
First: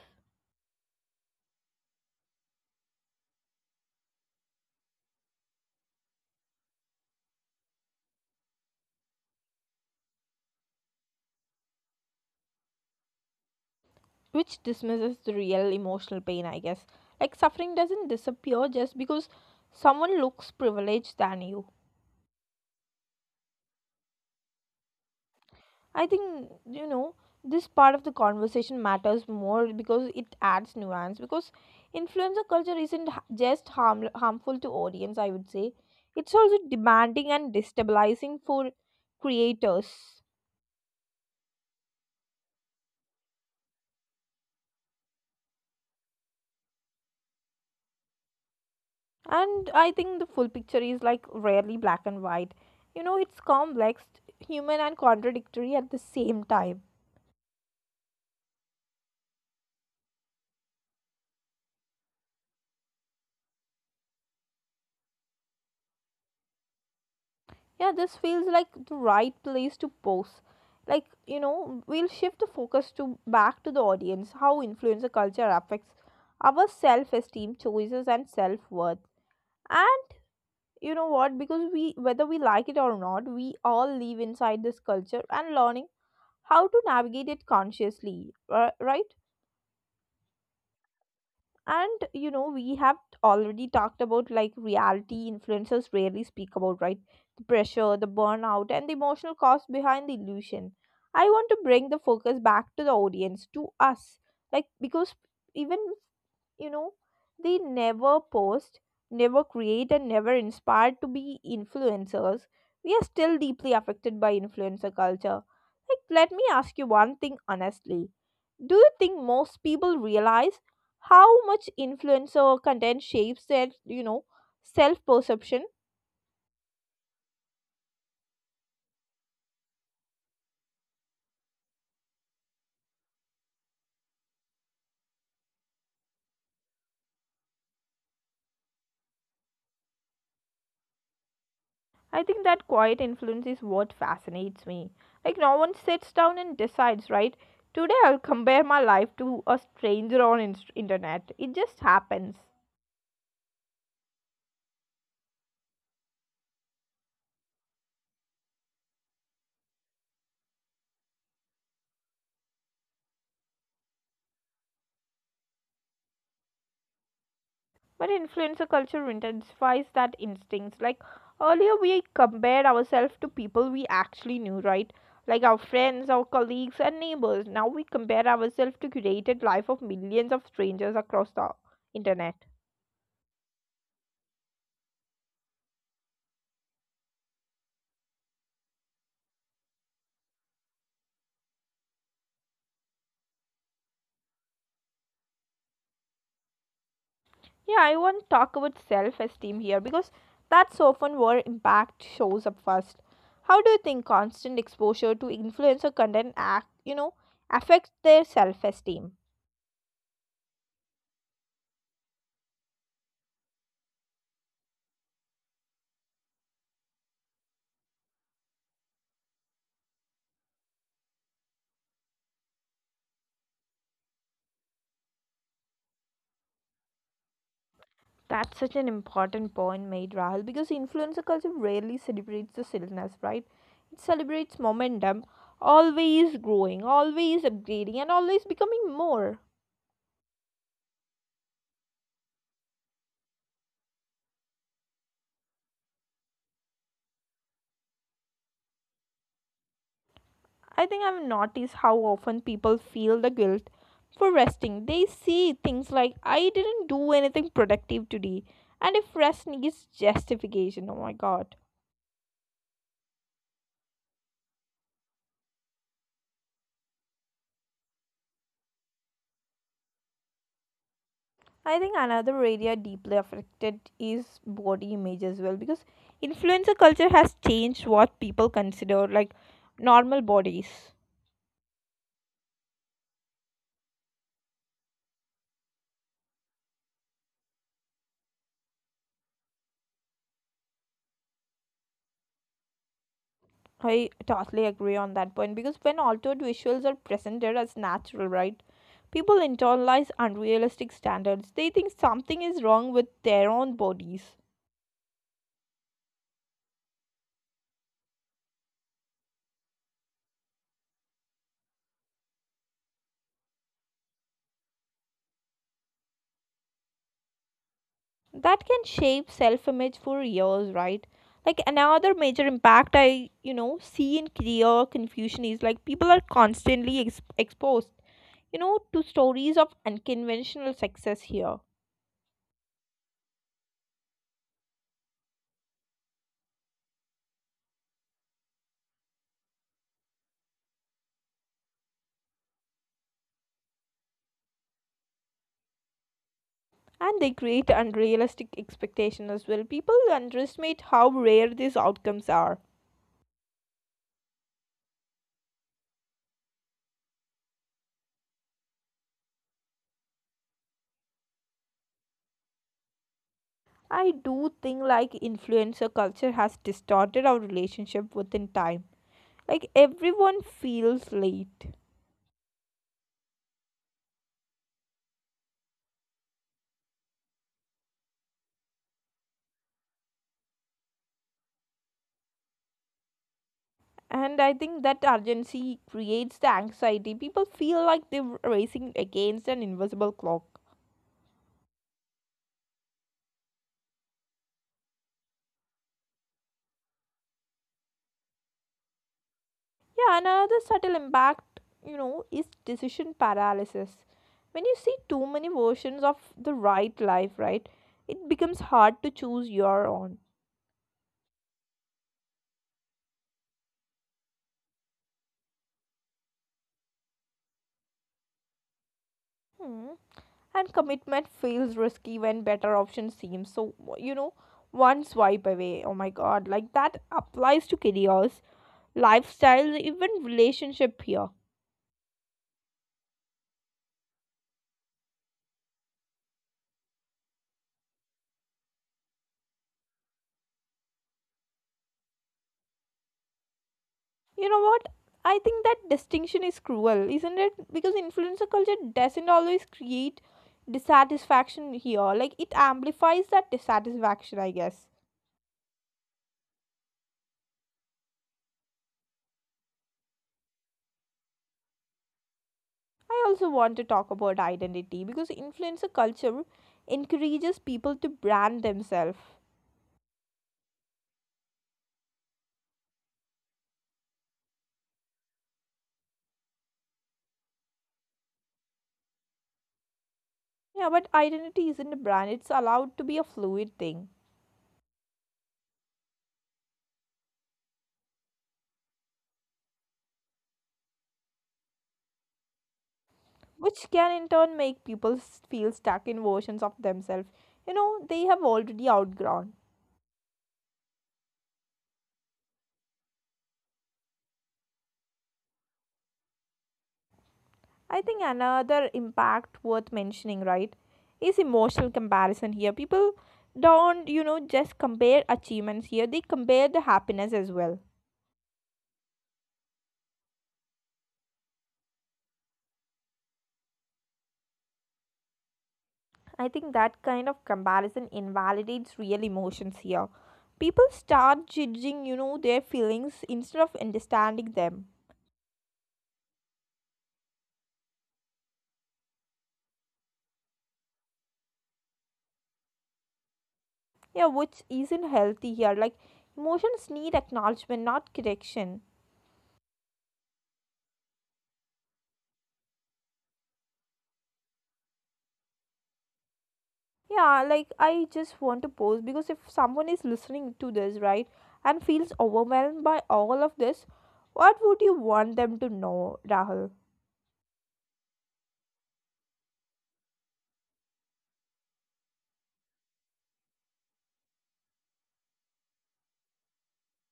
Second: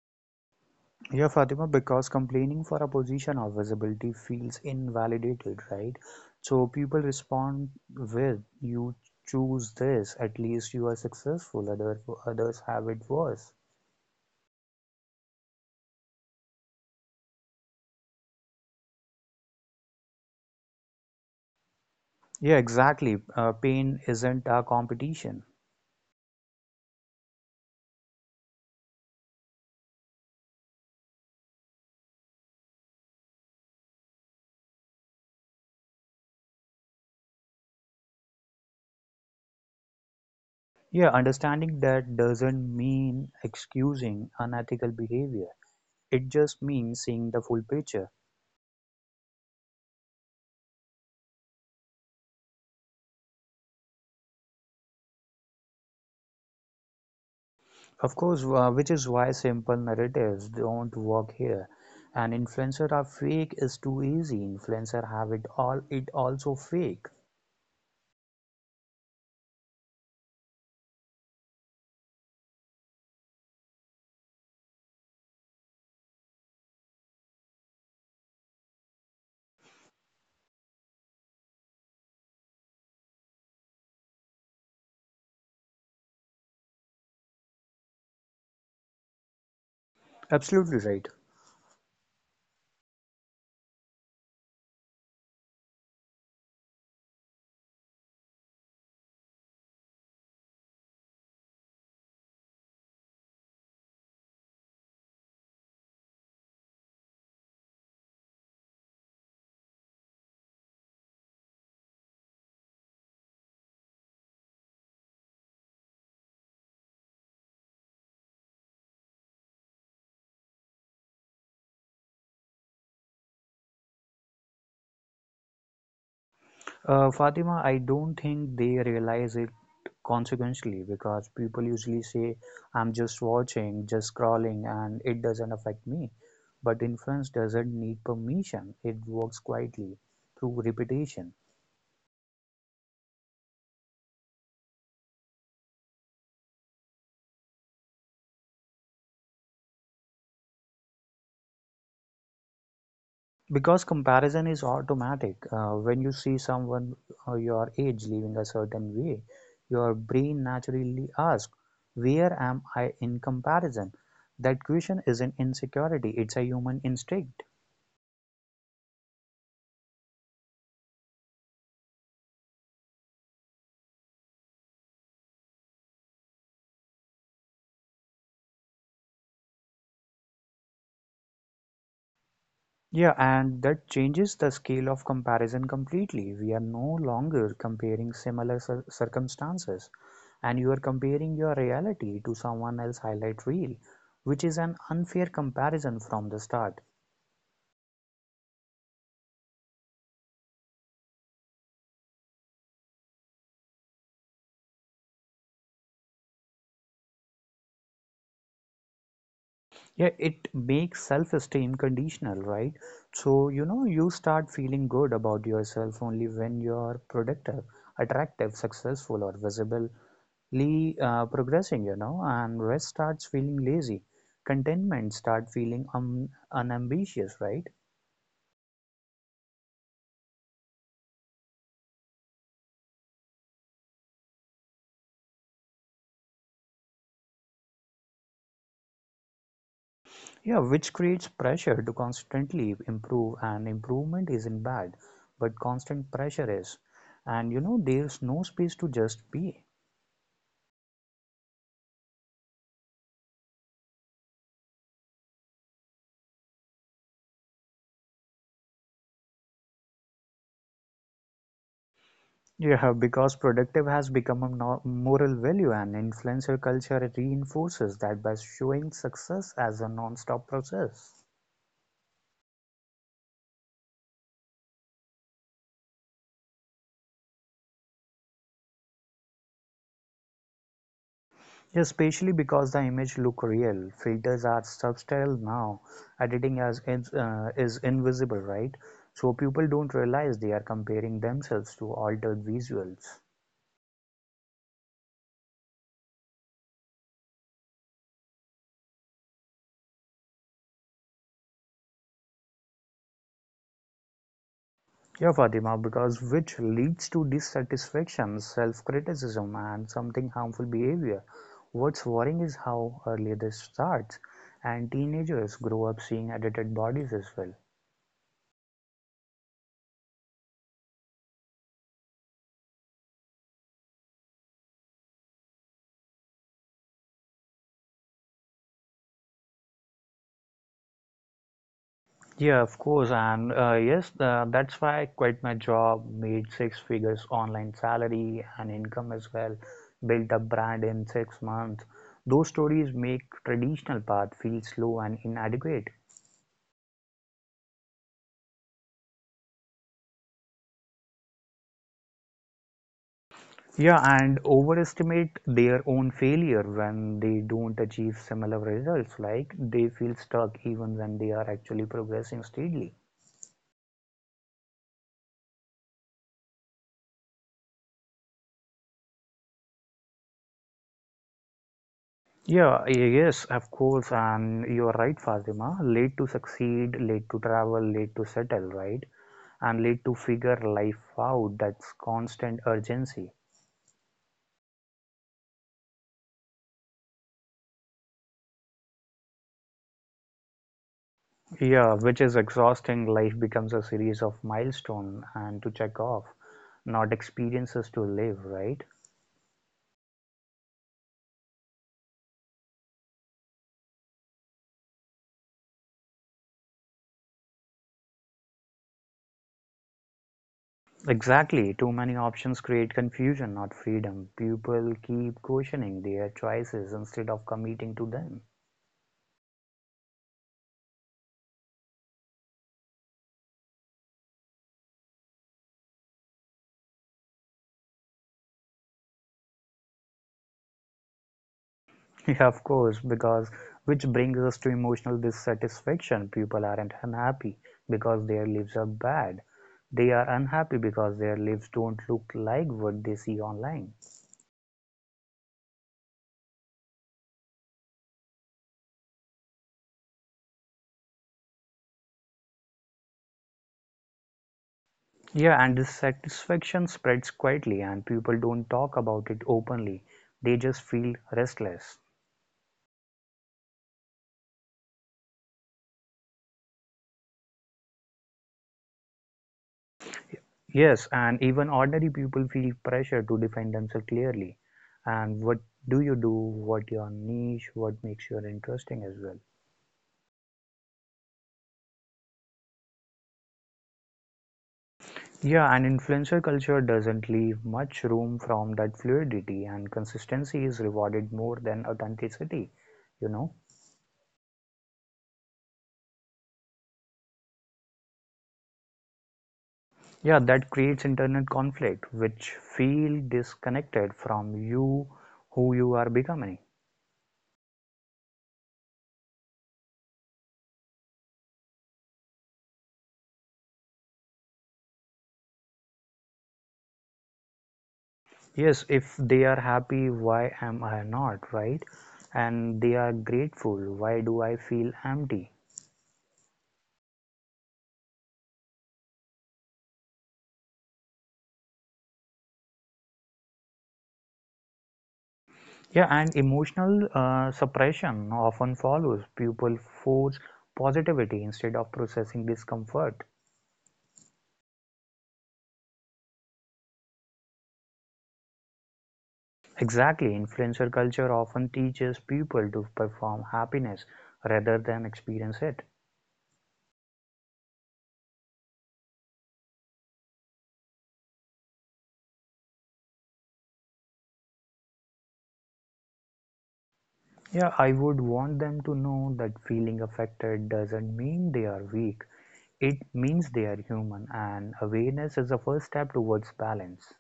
Speaker 2: Yeah, Fatima, because complaining for a position of visibility feels invalidated, right? So people respond with, you choose this, at least you are successful, others have it worse.
Speaker 1: which dismisses the real emotional pain, I guess. Like suffering doesn't disappear just because someone looks privileged than you.
Speaker 2: Yeah, exactly. Pain isn't a competition.
Speaker 1: I think this part of the conversation matters more because it adds nuance because influencer culture isn't harmful to audience, I would say. It's also demanding and destabilizing for creators.
Speaker 2: Yeah, understanding that doesn't mean excusing unethical behavior. It just means seeing the full picture.
Speaker 1: And I think the full picture is like rarely black and white, it's complex, human and contradictory at the same time.
Speaker 2: Of course, which is why simple narratives don't work here. An influencer are fake is too easy. Influencer have it all. It also fake.
Speaker 1: Yeah, this feels like the right place to pause. Like, we'll shift the focus to back to the audience, how influencer culture affects our self-esteem, choices and self-worth. And you know what? Because we whether we like it or not, we all live inside this culture and learning how to navigate it consciously, right?
Speaker 2: Absolutely right.
Speaker 1: And we have already talked about like reality influencers rarely speak about, right, the pressure, the burnout and the emotional cost behind the illusion. I want to bring the focus back to the audience, to us, like because even, you know they never post, never create and never inspired to be influencers, we are still deeply affected by influencer culture. Like let me ask you one thing honestly, do you think most people realize how much influencer content shapes their, self perception?
Speaker 2: Fatima, I don't think they realize it consequentially because people usually say, I'm just watching, just scrolling, and it doesn't affect me. But influence doesn't need permission, it works quietly through repetition.
Speaker 1: I think that quiet influence is what fascinates me. Like no one sits down and decides, right, today I'll compare my life to a stranger on internet. It just happens.
Speaker 2: Because comparison is automatic. When you see someone your age living a certain way, your brain naturally asks, where am I in comparison? That question isn't insecurity, it's a human instinct.
Speaker 1: But influencer culture intensifies that instincts. Like earlier, we compared ourselves to people we actually knew, right? Like our friends, our colleagues, and neighbors. Now we compare ourselves to curated life of millions of strangers across the internet.
Speaker 2: Yeah, and that changes the scale of comparison completely. We are no longer comparing similar circumstances, and you are comparing your reality to someone else's highlight reel, which is an unfair comparison from the start.
Speaker 1: Yeah, I want to talk about self-esteem here because that's often where impact shows up first. How do you think constant exposure to influencer content act, affects their self-esteem?
Speaker 2: Yeah, it makes self-esteem conditional, right? So, you know, you start feeling good about yourself only when you're productive, attractive, successful, or visible, progressing, you know, and rest starts feeling lazy. Contentment start feeling unambitious, right?
Speaker 1: That's such an important point made, Rahul, because influencer culture rarely celebrates the stillness, right? It celebrates momentum, always growing, always upgrading, and always becoming more.
Speaker 2: Yeah, which creates pressure to constantly improve, and improvement isn't bad, but constant pressure is. And you know, there's no space to just be.
Speaker 1: I think I've noticed how often people feel the guilt for resting. They say things like, I didn't do anything productive today, and if rest needs justification, oh my god.
Speaker 2: Yeah, [LAUGHS] because productive has become a moral value, and influencer culture reinforces that by showing success as a non stop process.
Speaker 1: I think another area deeply affected is body image as well because influencer culture has changed what people consider like normal bodies.
Speaker 2: Yeah, especially because the image look real. Filters are subtle now. Editing as is invisible, right? So people don't realize they are comparing themselves to altered visuals.
Speaker 1: I totally agree on that point because when altered visuals are presented as natural, right? People internalize unrealistic standards. They think something is wrong with their own bodies.
Speaker 2: Yeah, Fatima, because which leads to dissatisfaction, self-criticism, and something harmful behavior. What's worrying is how early this starts, and teenagers grow up seeing edited bodies as well.
Speaker 1: That can shape self-image for years, right? Like another major impact I see in career confusion is like people are constantly exposed, to stories of unconventional success here.
Speaker 2: Yeah, of course, and yes, that's why I quit my job, made six figures online salary and income as well, built a brand in 6 months. Those stories make traditional path feel slow and inadequate.
Speaker 1: And they create unrealistic expectations as well. People underestimate how rare these outcomes are.
Speaker 2: Yeah, and overestimate their own failure when they don't achieve similar results. Like they feel stuck even when they are actually progressing steadily.
Speaker 1: I do think like influencer culture has distorted our relationship within time, like everyone feels late.
Speaker 2: Yeah, yes, of course, and you're right, Fatima. Late to succeed, late to travel, late to settle, right? And lead to figure life out, that's constant urgency.
Speaker 1: And I think that urgency creates the anxiety. People feel like they're racing against an invisible clock.
Speaker 2: Yeah, which is exhausting. Life becomes a series of milestones and to check off, not experiences to live, right?
Speaker 1: Yeah, another subtle impact, is decision paralysis. When you see too many versions of the right life, right, it becomes hard to choose your own.
Speaker 2: Exactly, too many options create confusion, not freedom. People keep questioning their choices instead of committing to them.
Speaker 1: Hmm. And commitment feels risky when better options seem so, one swipe away. Oh my god, like that applies to careers, lifestyles, even relationship here.
Speaker 2: [LAUGHS] Yeah, of course, because which brings us to emotional dissatisfaction. People aren't unhappy because their lives are bad. They are unhappy because their lives don't look like what they see online.
Speaker 1: You know what? I think that distinction is cruel, isn't it? Because influencer culture doesn't always create dissatisfaction here. Like it amplifies that dissatisfaction, I guess.
Speaker 2: Yeah, and dissatisfaction spreads quietly, and people don't talk about it openly. They just feel restless.
Speaker 1: I also want to talk about identity because influencer culture encourages people to brand themselves.
Speaker 2: Yes, and even ordinary people feel pressure to define themselves clearly. And what do you do? What your niche? What makes you interesting as well?
Speaker 1: Yeah, but identity isn't a brand, it's allowed to be a fluid thing,
Speaker 2: Yeah, and influencer culture doesn't leave much room from that fluidity, and consistency is rewarded more than authenticity, you know?
Speaker 1: which can in turn make people feel stuck in versions of themselves, they have already outgrown.
Speaker 2: Yeah, that creates internal conflict, which feel disconnected from you, who you are becoming.
Speaker 1: I think another impact worth mentioning, right, is emotional comparison here. People don't, just compare achievements here, they compare the happiness as well.
Speaker 2: Yes, if they are happy, why am I not, right? And they are grateful, why do I feel empty?
Speaker 1: I think that kind of comparison invalidates real emotions here. People start judging, their feelings instead of understanding them.
Speaker 2: Yeah, and emotional suppression often follows. People force positivity instead of processing discomfort.
Speaker 1: Yeah, which isn't healthy here. Like, emotions need acknowledgement, not correction.
Speaker 2: Exactly, influencer culture often teaches people to perform happiness rather than experience it.
Speaker 1: Yeah, like I just want to pose because if someone is listening to this, right, and feels overwhelmed by all of this, what would you want them to know, Rahul?
Speaker 2: Yeah, I would want them to know that feeling affected doesn't mean they are weak. It means they are human, and awareness is the first step towards balance.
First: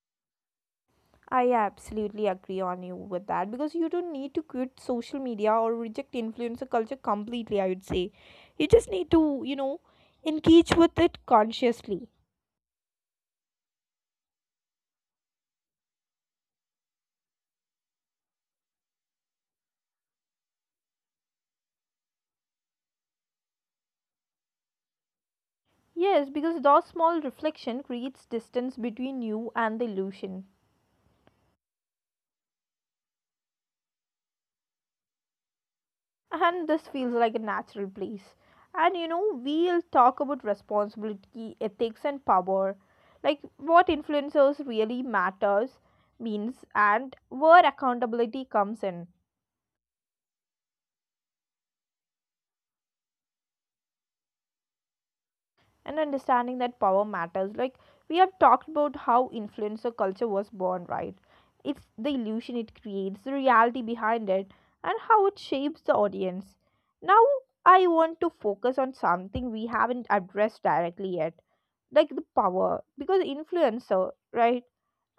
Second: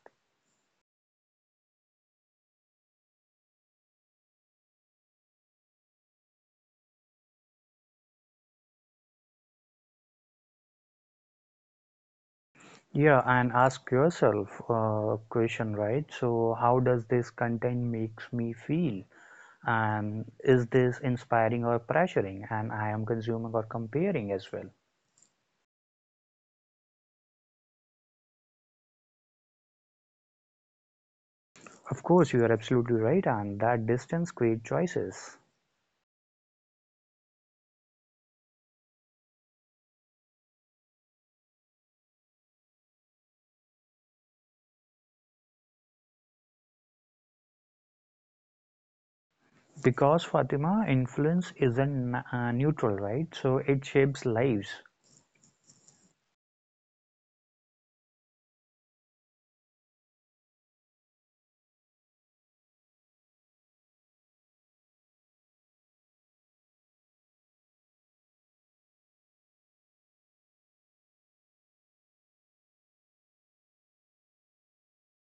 Speaker 1: I absolutely agree on you with that because you don't need to quit social media or reject influencer culture completely, I would say. You just need to, engage with it consciously.
Speaker 2: Yeah, and ask yourself a question, right? So, how does this content makes me feel? And is this inspiring or pressuring? And I am consuming or comparing as well.
Speaker 1: Yes, because those small reflection creates distance between you and the illusion.
Speaker 2: Of course, you are absolutely right, and that distance creates choices.
Speaker 1: And this feels like a natural place. And we'll talk about responsibility, ethics, and power, like what influencers really matters means, and where accountability comes in.
Speaker 2: Because Fatima, influence isn't neutral, right? So it shapes lives.
Speaker 1: And understanding that power matters. Like we have talked about how influencer culture was born, right? It's the illusion it creates, the reality behind it, and how it shapes the audience. Now I want to focus on something we haven't addressed directly yet, like the power, because influencer, right?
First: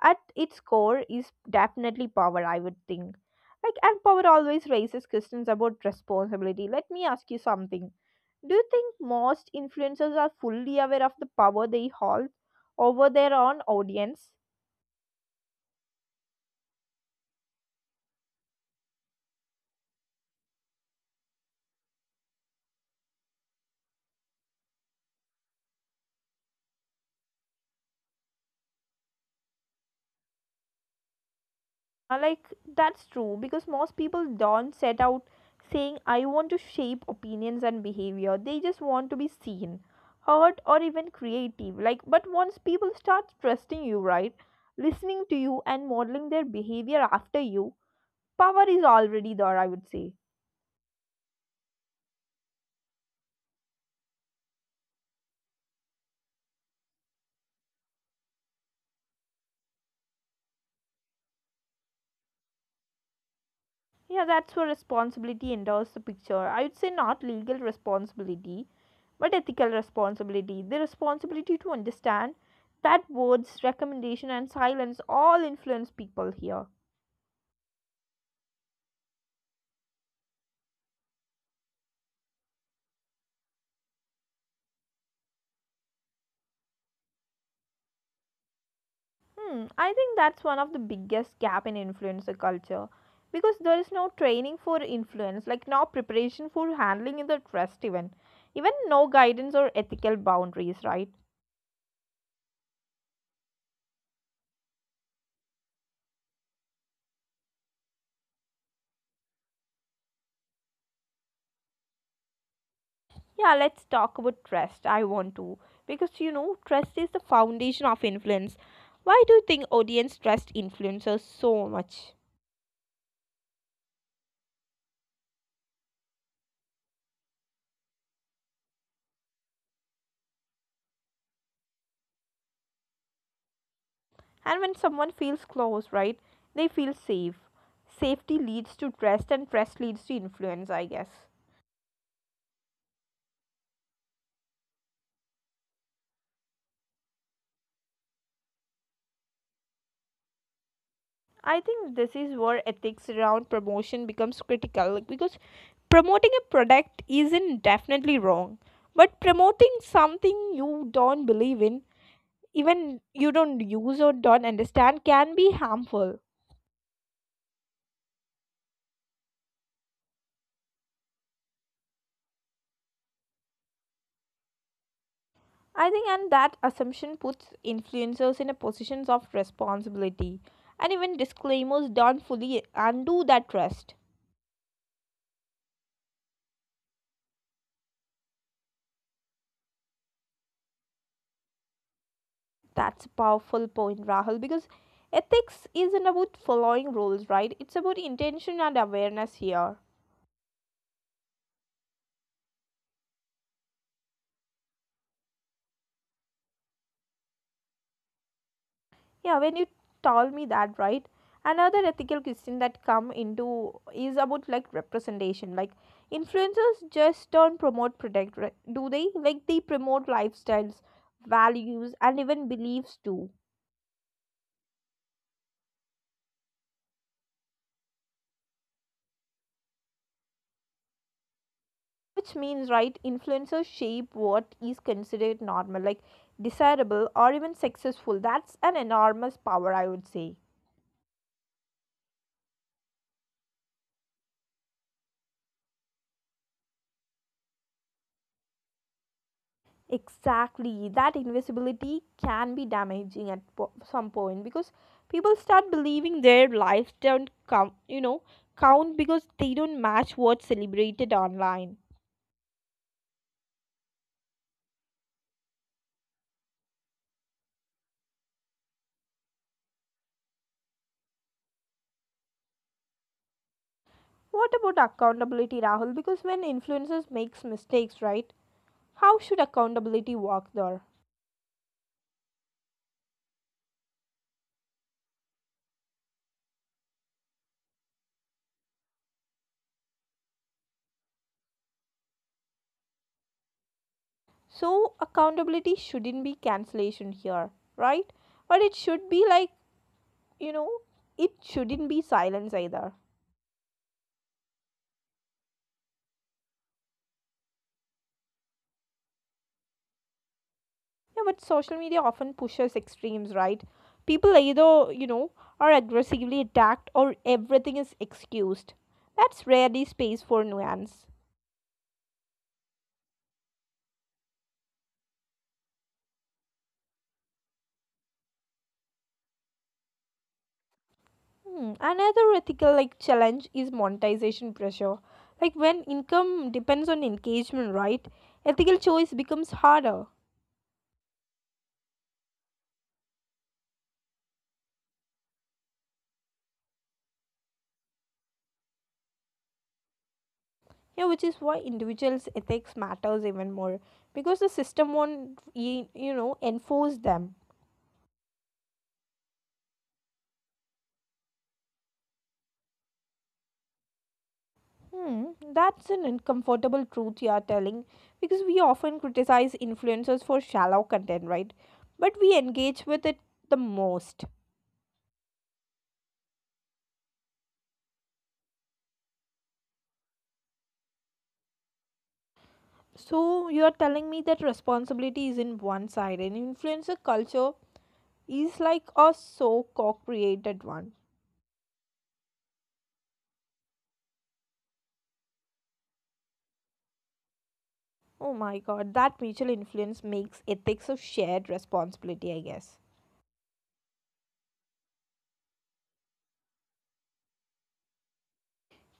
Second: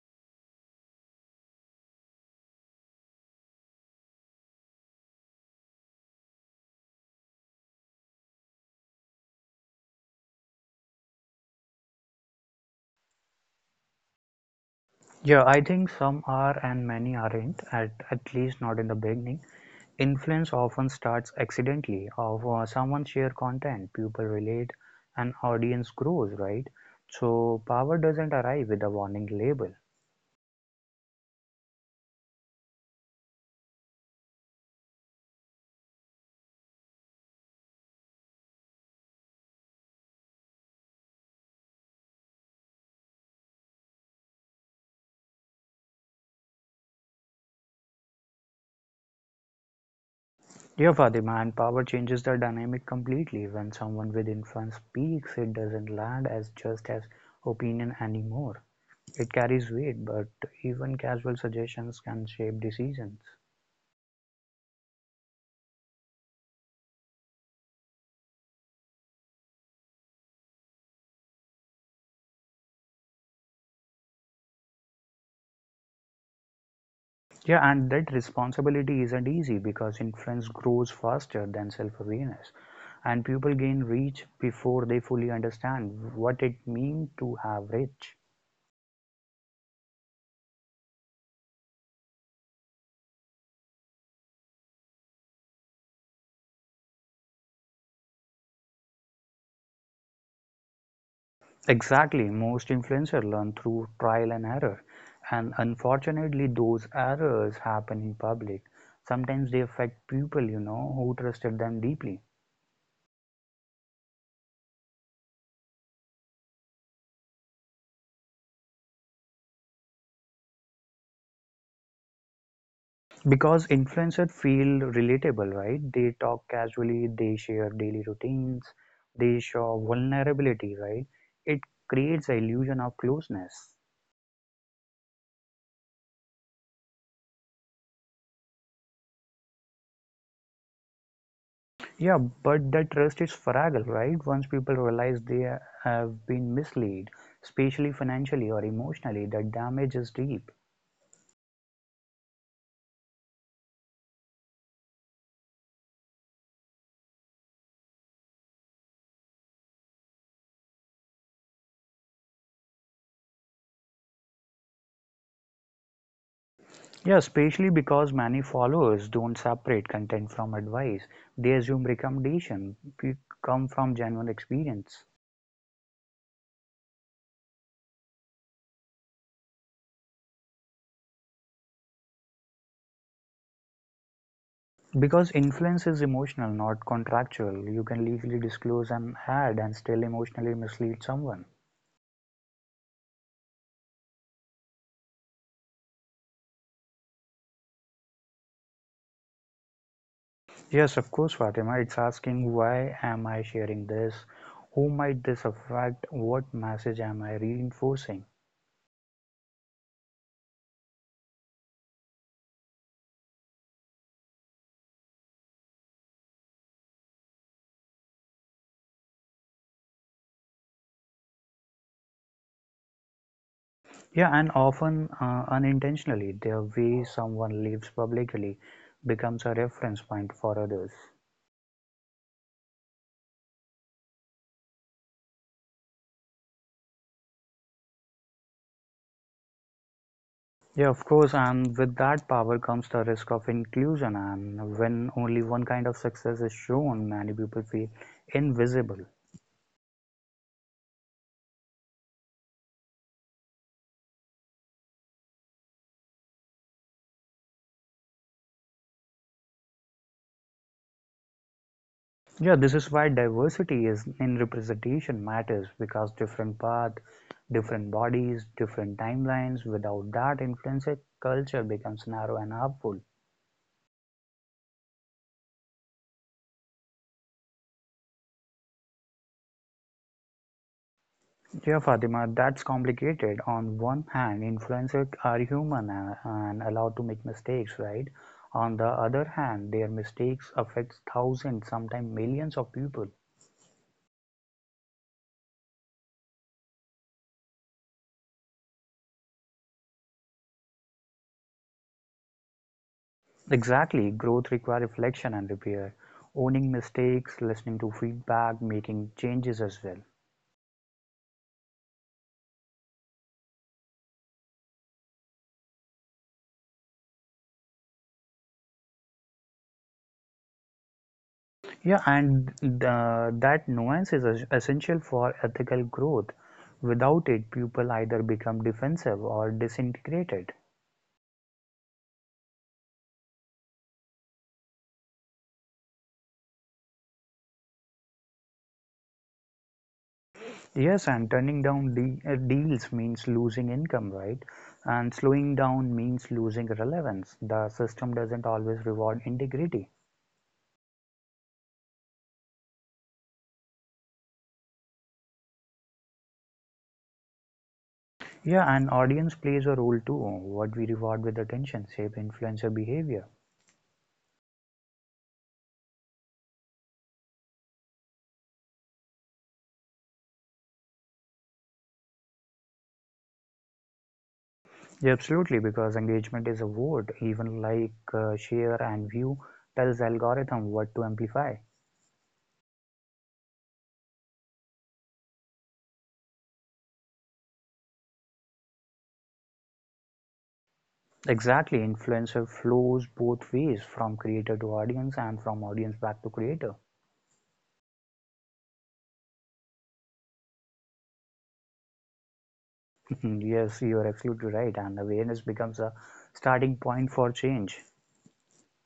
Speaker 1: At its core is definitely power, I would think. Like, and power always raises questions about responsibility. Let me ask you something. Do you think most influencers are fully aware of the power they hold over their own audience?
Speaker 2: Yeah, I think some are and many aren't, at least not in the beginning. Influence often starts accidentally, of someone share content, people relate, and audience grows, right? So power doesn't arrive with a warning label.
Speaker 1: Yeah, like that's true, because most people don't set out saying, I want to shape opinions and behavior. They just want to be seen, heard, or even creative. Like, but once people start trusting you, right, listening to you, and modeling their behavior after you, power is already there, I would say.
Speaker 2: Yeah, Fatima, and power changes the dynamic completely. When someone with influence speaks, it doesn't land as just as opinion anymore. It carries weight, but even casual suggestions can shape decisions.
Speaker 1: Yeah, that's where responsibility enters the picture. I would say not legal responsibility, but ethical responsibility. The responsibility to understand that words, recommendation, and silence all influence people here.
Speaker 2: Yeah, and that responsibility isn't easy because influence grows faster than self awareness, and people gain reach before they fully understand what it means to have reach.
Speaker 1: Hmm, I think that's one of the biggest gap in influencer culture, because there is no training for influence, like no preparation for handling in the trust, even no guidance or ethical boundaries, right?
Speaker 2: Exactly, most influencers learn through trial and error, and unfortunately, those errors happen in public. Sometimes they affect people, you know, who trusted them deeply.
Speaker 1: Yeah, let's talk about trust. I want to. Because you know, trust is the foundation of influence. Why do you think audience trust influencers so much?
Speaker 2: Because influencers feel relatable, right? They talk casually, they share daily routines, they show vulnerability, right? It creates the illusion of closeness.
Speaker 1: And when someone feels close, right, they feel safe. Safety leads to trust, and trust leads to influence, I guess.
Speaker 2: Yeah, but that trust is fragile, right? Once people realize they have been misled, especially financially or emotionally, that damage is deep.
Speaker 1: I think this is where ethics around promotion becomes critical, like, because promoting a product isn't definitely wrong, but promoting something you don't believe in, even you don't use or don't understand, can be harmful.
Speaker 2: Yeah, especially because many followers don't separate content from advice. They assume recommendation come from genuine experience.
Speaker 1: I think, and that assumption puts influencers in a positions of responsibility, and even disclaimers don't fully undo that trust.
Speaker 2: Because influence is emotional, not contractual. You can legally disclose an ad and still emotionally mislead someone.
Speaker 1: That's a powerful point, Rahul, because ethics isn't about following rules, right? It's about intention and awareness here.
Speaker 2: Yes, of course, Fatima. It's asking why am I sharing this? Who might this affect? What message am I reinforcing?
Speaker 1: Yeah, when you told me that, right? Another ethical question that come into is about like representation. Like influencers just don't promote product, right? Do they? Like they promote lifestyles, values, and even beliefs too.
Speaker 2: Yeah, and often unintentionally, the way someone lives publicly becomes a reference point for others.
Speaker 1: Which means, right? Influencers shape what is considered normal, like desirable or even successful. That's an enormous power, I would say.
Speaker 2: Yeah, of course, and with that power comes the risk of inclusion. And when only one kind of success is shown, many people feel invisible.
Speaker 1: Exactly, that invisibility can be damaging at some point, because people start believing their lives don't count because they don't match what's celebrated online.
Speaker 2: Yeah, this is why diversity is in representation matters because different path, different bodies, different timelines. Without that influence, a culture becomes narrow and harmful.
Speaker 1: What about accountability, Rahul? Because when influencers makes mistakes, right? How should accountability work there?
Speaker 2: Yeah, Fatima, that's complicated. On one hand, influencers are human and allowed to make mistakes, right? On the other hand, their mistakes affect thousands, sometimes millions of people.
Speaker 1: So accountability shouldn't be cancellation here, right? But it should be like, you know, it shouldn't be silence either.
Speaker 2: Exactly, growth requires reflection and repair. Owning mistakes, listening to feedback, making changes as well.
Speaker 1: Yeah, but social media often pushes extremes, right? People either, you know, are aggressively attacked, or everything is excused. That's rarely space for nuance.
Speaker 2: Yeah, and that nuance is essential for ethical growth. Without it, people either become defensive or disintegrated.
Speaker 1: Hmm. Another ethical like challenge is monetization pressure. Like when income depends on engagement, right? Ethical choice becomes harder.
Speaker 2: Yes, and turning down deals means losing income, right? And slowing down means losing relevance. The system doesn't always reward integrity.
Speaker 1: Yeah, which is why individuals' ethics matters even more, because the system won't enforce them.
Speaker 2: Yeah, and audience plays a role too. What we reward with attention shape influencer behavior.
Speaker 1: Hmm, that's an uncomfortable truth you are telling, because we often criticize influencers for shallow content, right? But we engage with it the most.
Speaker 2: Yeah, absolutely, because engagement is a word. Even like share and view tells algorithm what to amplify.
Speaker 1: So you are telling me that responsibility is in one side, and influencer culture is like a so co-created one.
Speaker 2: Exactly, influencer flows both ways from creator to audience and from audience back to creator.
Speaker 1: Oh my god, that mutual influence makes ethics of shared responsibility, I guess.
Speaker 2: [LAUGHS] Yes, you are absolutely right, and awareness becomes a starting point for change.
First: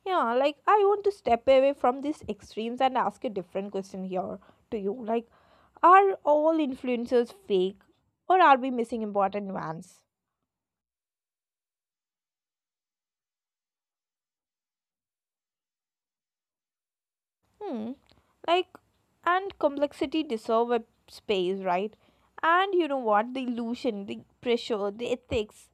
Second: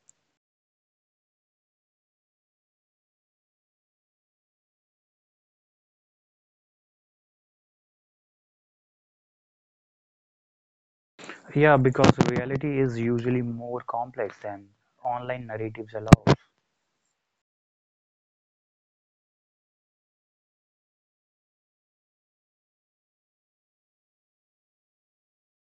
Speaker 1: Yeah, like I want to step away from these extremes and ask a different question here to you. Like, are all influencers fake, or are we missing important nuance?
Speaker 2: Yeah, because reality is usually more complex than online narratives allow.
Speaker 1: Hmm. Like, and complexity deserve a space, right? And you know what? The illusion, the pressure, the ethics,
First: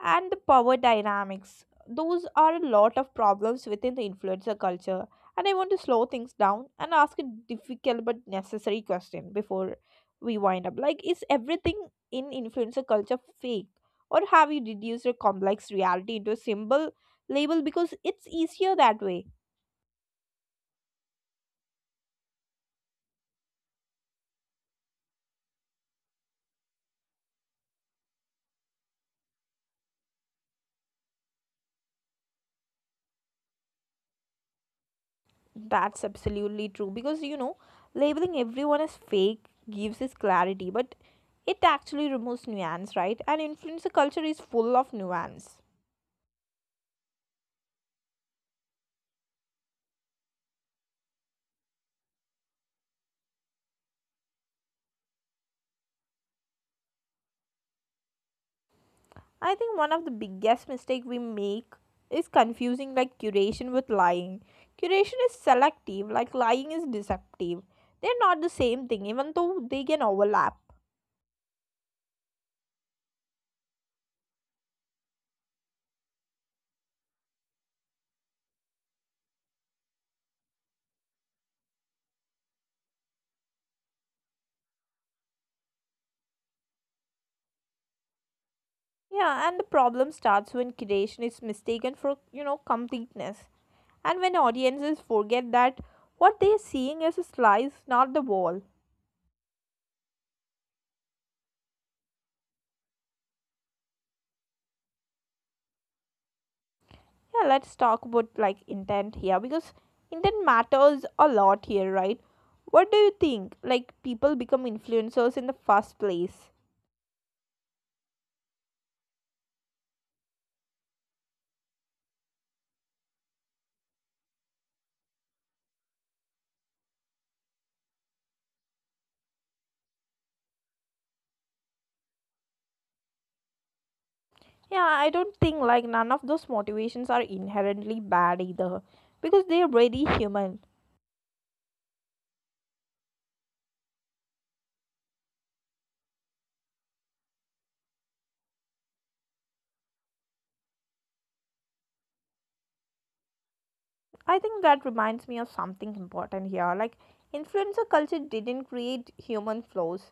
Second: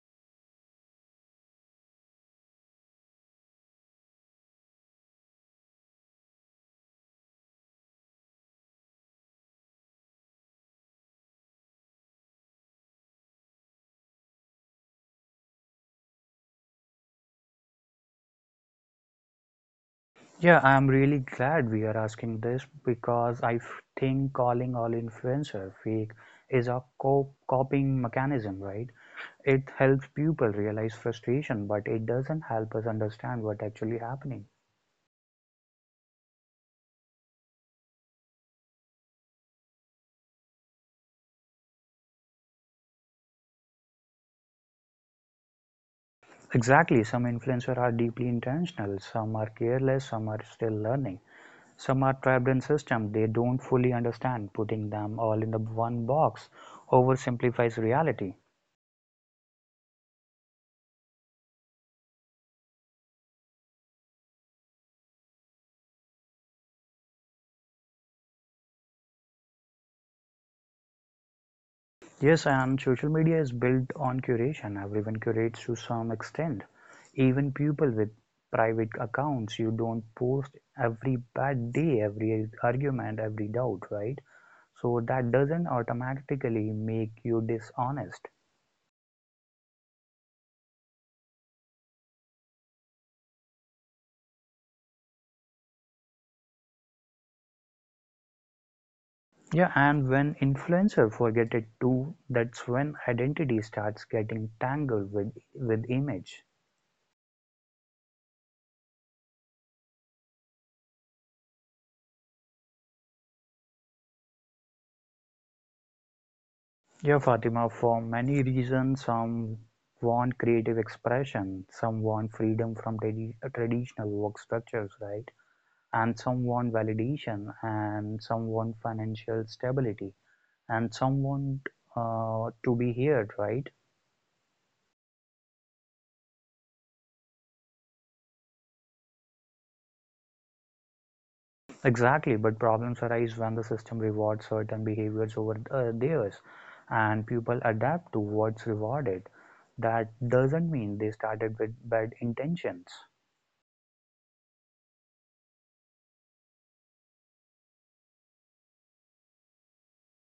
Speaker 1: and the power dynamics. Those are a lot of problems within the influencer culture. And I want to slow things down and ask a difficult but necessary question before we wind up. Like, is everything in influencer culture fake? Or have you reduced a complex reality into a simple label because it's easier that way?
Speaker 2: Yeah, I'm really glad we are asking this because I think calling all influencer fake is a co coping mechanism, right? It helps people realize frustration, but it doesn't help us understand what actually happening.
Speaker 1: That's absolutely true. Because, you know, labeling everyone as fake gives us clarity, but it actually removes nuance, right? And influencer culture is full of nuance.
Speaker 2: Exactly, some influencers are deeply intentional, some are careless, some are still learning. Some are trapped in system they don't fully understand. Putting them all in the one box oversimplifies reality.
Speaker 1: I think one of the biggest mistake we make is confusing like curation with lying. Curation is selective, like lying is deceptive. They're not the same thing, even though they can overlap.
Speaker 2: Yes, and social media is built on curation. Everyone curates to some extent. Even people with private accounts, you don't post every bad day, every argument, every doubt, right? So that doesn't automatically make you dishonest.
Speaker 1: Yeah, and the problem starts when curation is mistaken for, you know, completeness. And when audiences forget that what they're seeing is a slice, not the wall.
Speaker 2: Yeah, and when influencer forget it too, that's when identity starts getting tangled with image.
Speaker 1: Yeah, let's talk about like intent here, because intent matters a lot here, right? What do you think, like, people become influencers in the first place?
Speaker 2: Yeah, Fatima, for many reasons, some want creative expression, some want freedom from traditional work structures, right? And some want validation, and some want financial stability, and some want to be heard, right?
Speaker 1: Yeah, I don't think, like, none of those motivations are inherently bad either, because they're very human.
Speaker 2: Exactly, but problems arise when the system rewards certain behaviors over theirs, and people adapt to what's rewarded. That doesn't mean they started with bad intentions.
Speaker 1: I think that reminds me of something important here. Like, influencer culture didn't create human flaws,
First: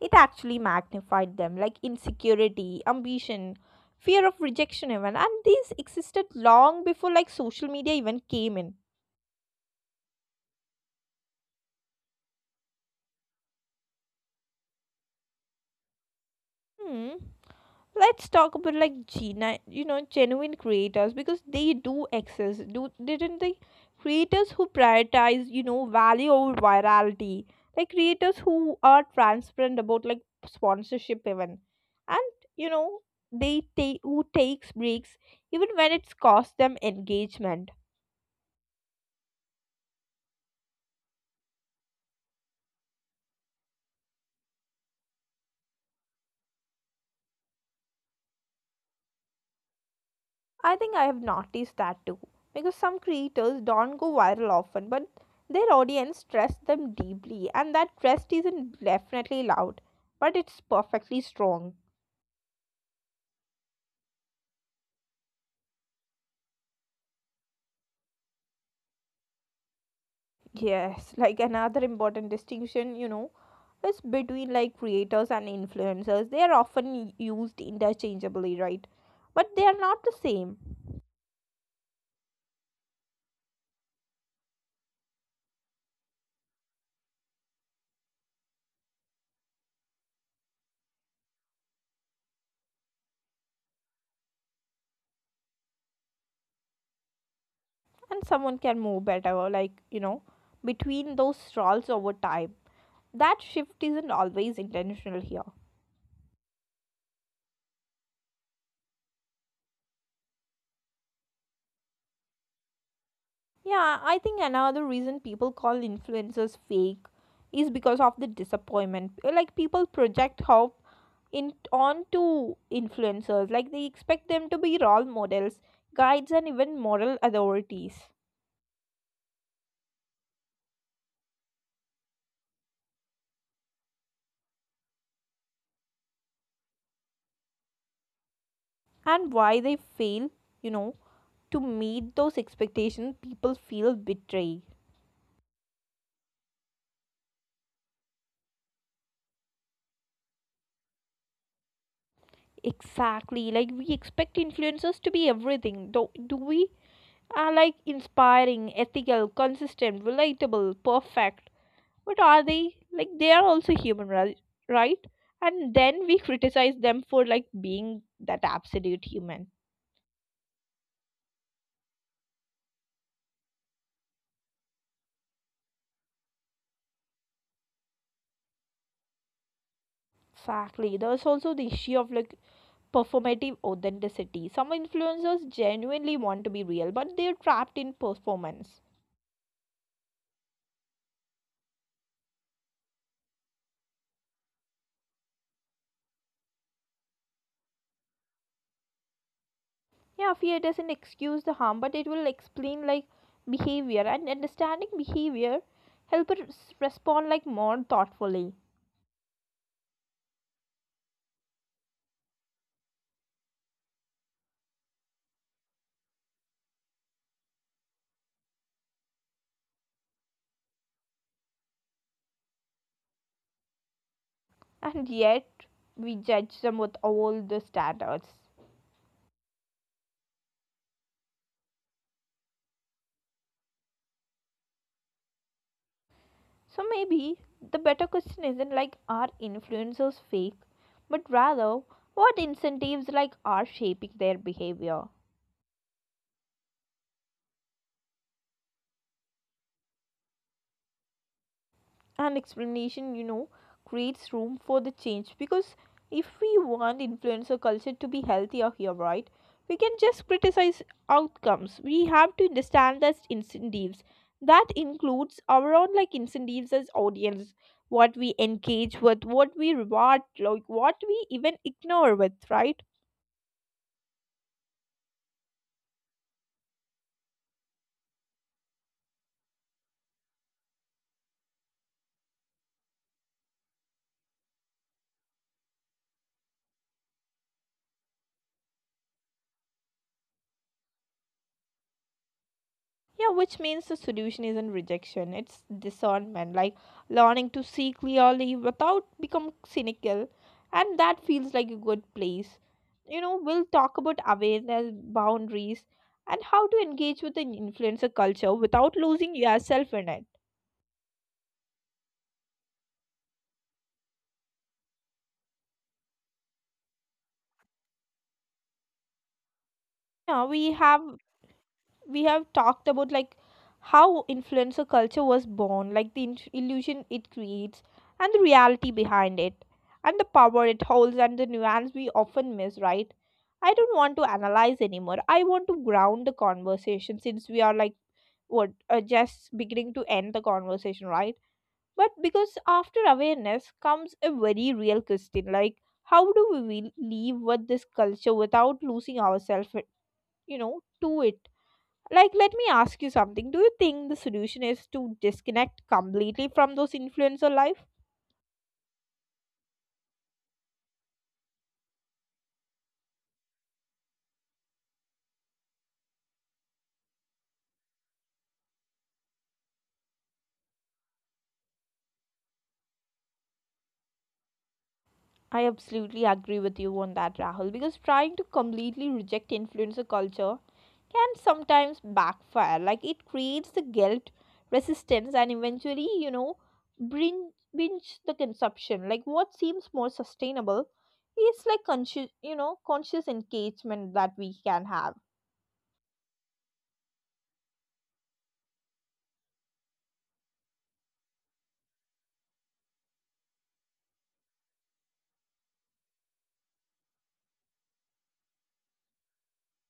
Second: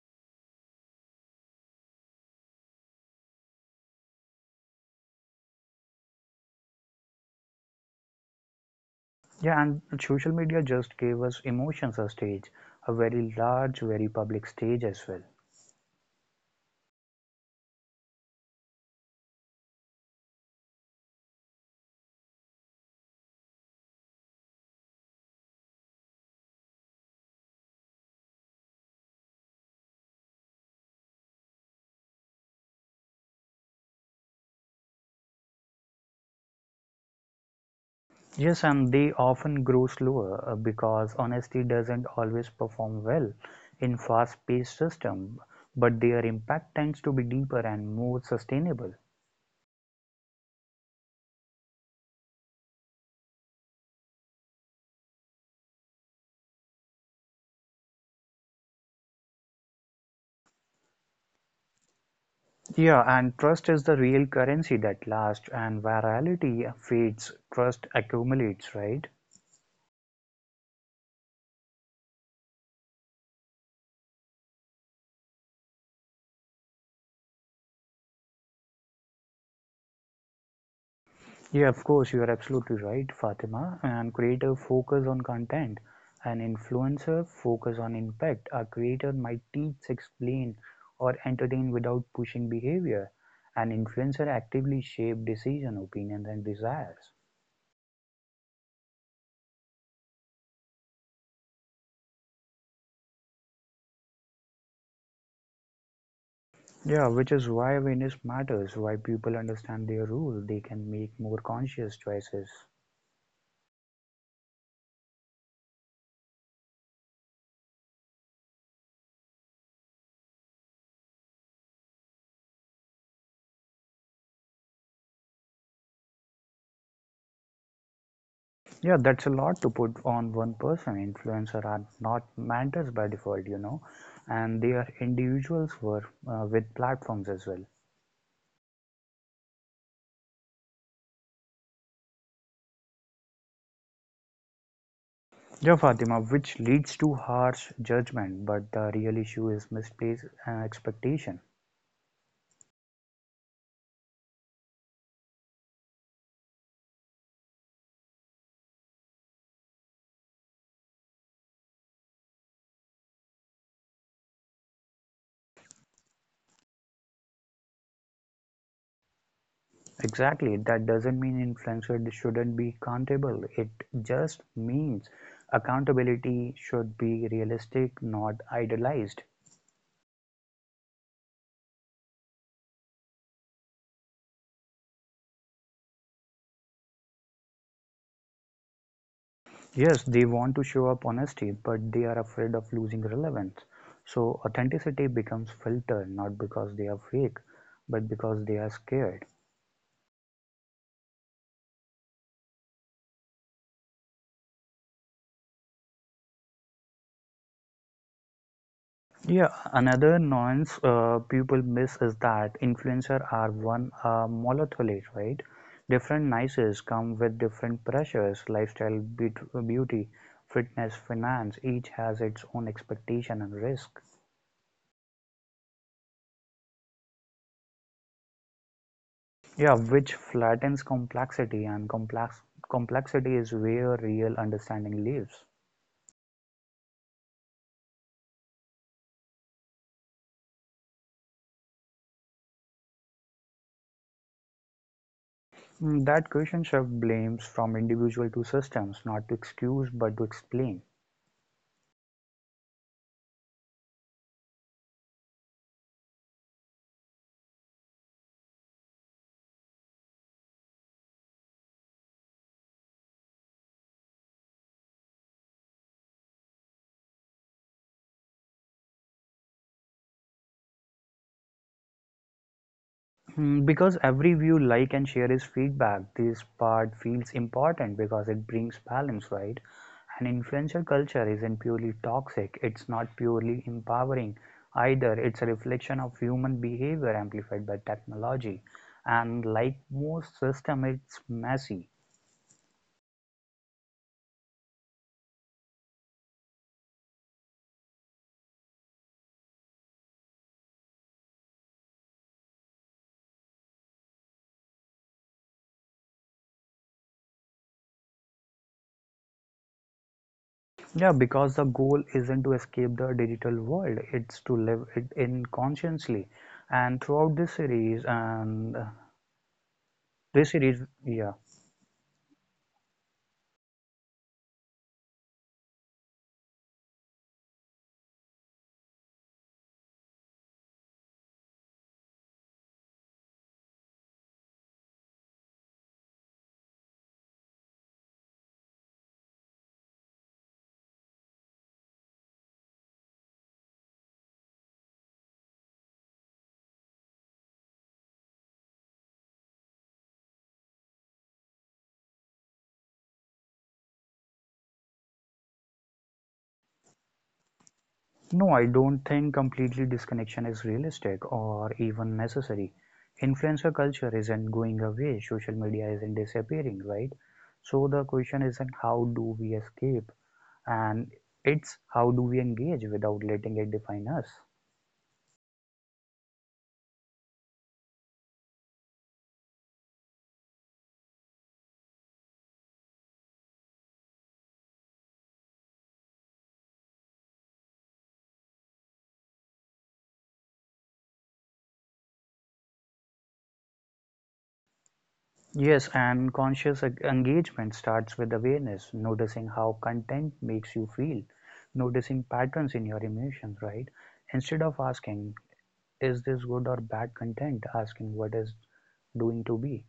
Speaker 1: it actually magnified them, like insecurity, ambition, fear of rejection, even. And these existed long before, like, social media even came in.
Speaker 2: Yeah, and social media just gave us emotions a stage, a very large, very public stage as well.
Speaker 1: Hmm. Let's talk about like gina you know genuine creators, because they do exist, do didn't they? Creators who prioritize, you know, value over virality. Like creators who are transparent about like sponsorship, even, and you know they take who takes breaks, even when it's cost them engagement.
Speaker 2: Yes, and they often grow slower because honesty doesn't always perform well in fast-paced system, but their impact tends to be deeper and more sustainable.
Speaker 1: I think I have noticed that too. Because some creators don't go viral often, but their audience trusts them deeply, and that trust isn't definitely loud, but it's perfectly strong.
Speaker 2: Yeah, and trust is the real currency that lasts, and virality fades, trust accumulates, right?
Speaker 1: Yes, [LAUGHS] like another important distinction, you know, is between like creators and influencers. They are often used interchangeably, right? But they are not the same,
Speaker 2: Yeah, of course, you are absolutely right, Fatima. And creator focus on content, and influencer focus on impact. A creator might teach, explain, or entertain without pushing behavior. An influencer actively shape decision, opinions, and desires.
Speaker 1: and someone can move better, like, you know, between those roles over time. That shift isn't always intentional here.
Speaker 2: Yeah, which is why awareness matters, why people understand their role, they can make more conscious choices.
Speaker 1: Yeah, I think another reason people call influencers fake is because of the disappointment. Like people project hope in onto influencers. Like they expect them to be role models, guides, and even moral authorities.
Speaker 2: Yeah, that's a lot to put on one person. Influencers are not mentors by default, you know, and they are individuals were with platforms as well.
Speaker 1: And why they fail, you know, to meet those expectations, people feel betrayed.
Speaker 2: Yeah, Fatima, which leads to harsh judgment, but the real issue is misplaced expectation.
Speaker 1: Exactly. Like we expect influencers to be everything. Do we are like inspiring, ethical, consistent, relatable, perfect. But are they? Like, they are also human, right? Right? And then we criticize them for like being that absolute human.
Speaker 2: Exactly, that doesn't mean influencer shouldn't be accountable. It just means accountability should be realistic, not idealized.
Speaker 1: Exactly. There's also the issue of like performative authenticity. Some influencers genuinely want to be real, but they're trapped in performance.
Speaker 2: Yes, they want to show up honesty, but they are afraid of losing relevance. So authenticity becomes filtered not because they are fake, but because they are scared.
Speaker 1: Yeah, fear doesn't excuse the harm, but it will explain like behavior, and understanding behavior help us respond like more thoughtfully.
Speaker 2: Yeah, another nuance people miss is that influencer are one monolithic, right? Different niches come with different pressures, lifestyle, beauty, fitness, finance. Each has its own expectation and risk.
Speaker 1: And yet we judge them with all the standards.
Speaker 2: Yeah, which flattens complexity, and complexity is where real understanding lives.
Speaker 1: So maybe the better question isn't like are influencers fake, but rather what incentives like are shaping their behavior.
Speaker 2: Mm, that question shift blames from individual to systems, not to excuse but to explain.
Speaker 1: An explanation, you know, creates room for the change, because if we want influencer culture to be healthier here, right? We can just criticize outcomes. We have to understand the incentives. That includes our own like incentives as audience, what we engage with, what we reward, like what we even ignore with, right?
Speaker 2: Mm, because every view, like, and share is feedback, this part feels important because it brings balance, right? And influencer culture isn't purely toxic, it's not purely empowering either. It's a reflection of human behavior amplified by technology. And like most system, it's messy.
Speaker 1: Yeah, which means the solution isn't rejection, it's discernment, like learning to see clearly without become cynical. And that feels like a good place. You know, we'll talk about awareness, boundaries, and how to engage with an influencer culture without losing yourself in it.
Speaker 2: Yeah, because the goal isn't to escape the digital world, it's to live it in consciously. And throughout this series, and
Speaker 1: Yeah,
Speaker 2: this
Speaker 1: we
Speaker 2: series,
Speaker 1: have
Speaker 2: yeah.
Speaker 1: we have talked about like how influencer culture was born, like the illusion it creates, and the reality behind it, and the power it holds, and the nuance we often miss, right? I don't want to analyze anymore. I want to ground the conversation, since we are like what just beginning to end the conversation, right? But because after awareness comes a very real question, like how do we leave with this culture without losing ourselves, to it. Like, let me ask you something. Do you think the solution is to disconnect completely from those influencer life?
Speaker 2: No, I don't think completely disconnection is realistic or even necessary. Influencer culture isn't going away, social media isn't disappearing, right? So the question isn't how do we escape, and it's how do we engage without letting it define us.
Speaker 1: I absolutely agree with you on that, Rahul, because trying to completely reject influencer culture can sometimes backfire. Like, it creates the guilt, resistance, and eventually, you know, bring binge the consumption. Like, what seems more sustainable is like conscious engagement that we can have.
Speaker 2: Yes, and conscious engagement starts with awareness, noticing how content makes you feel, noticing patterns in your emotions, right? Instead of asking, is this good or bad content, asking what is doing to be.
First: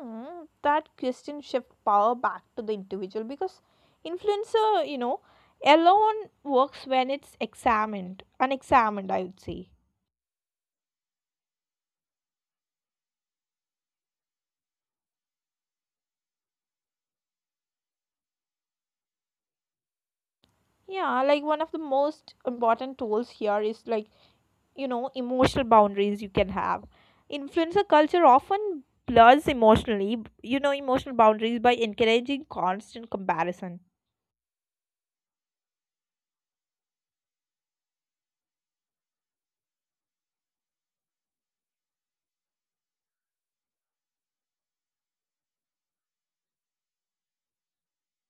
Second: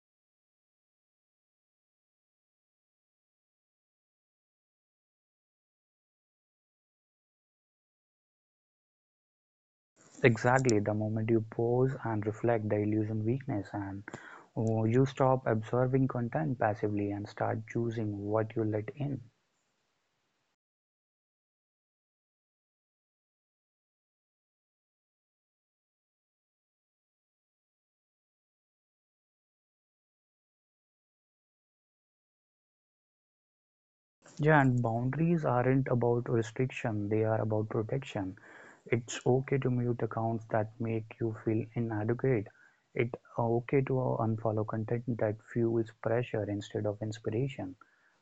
Speaker 1: Mm, that question shift power back to the individual, because influencer, alone works when it's examined, unexamined, I would say.
Speaker 2: Exactly, the moment you pause and reflect, the illusion weakness, and oh, you stop absorbing content passively and start choosing what you let in.
Speaker 1: Yeah, like one of the most important tools here is like, you know, emotional boundaries you can have. Influencer culture often blurs emotional boundaries by encouraging constant comparison.
Speaker 2: Yeah, and boundaries aren't about restriction, they are about protection. It's okay to mute accounts that make you feel inadequate. It's okay to unfollow content that fuels pressure instead of inspiration.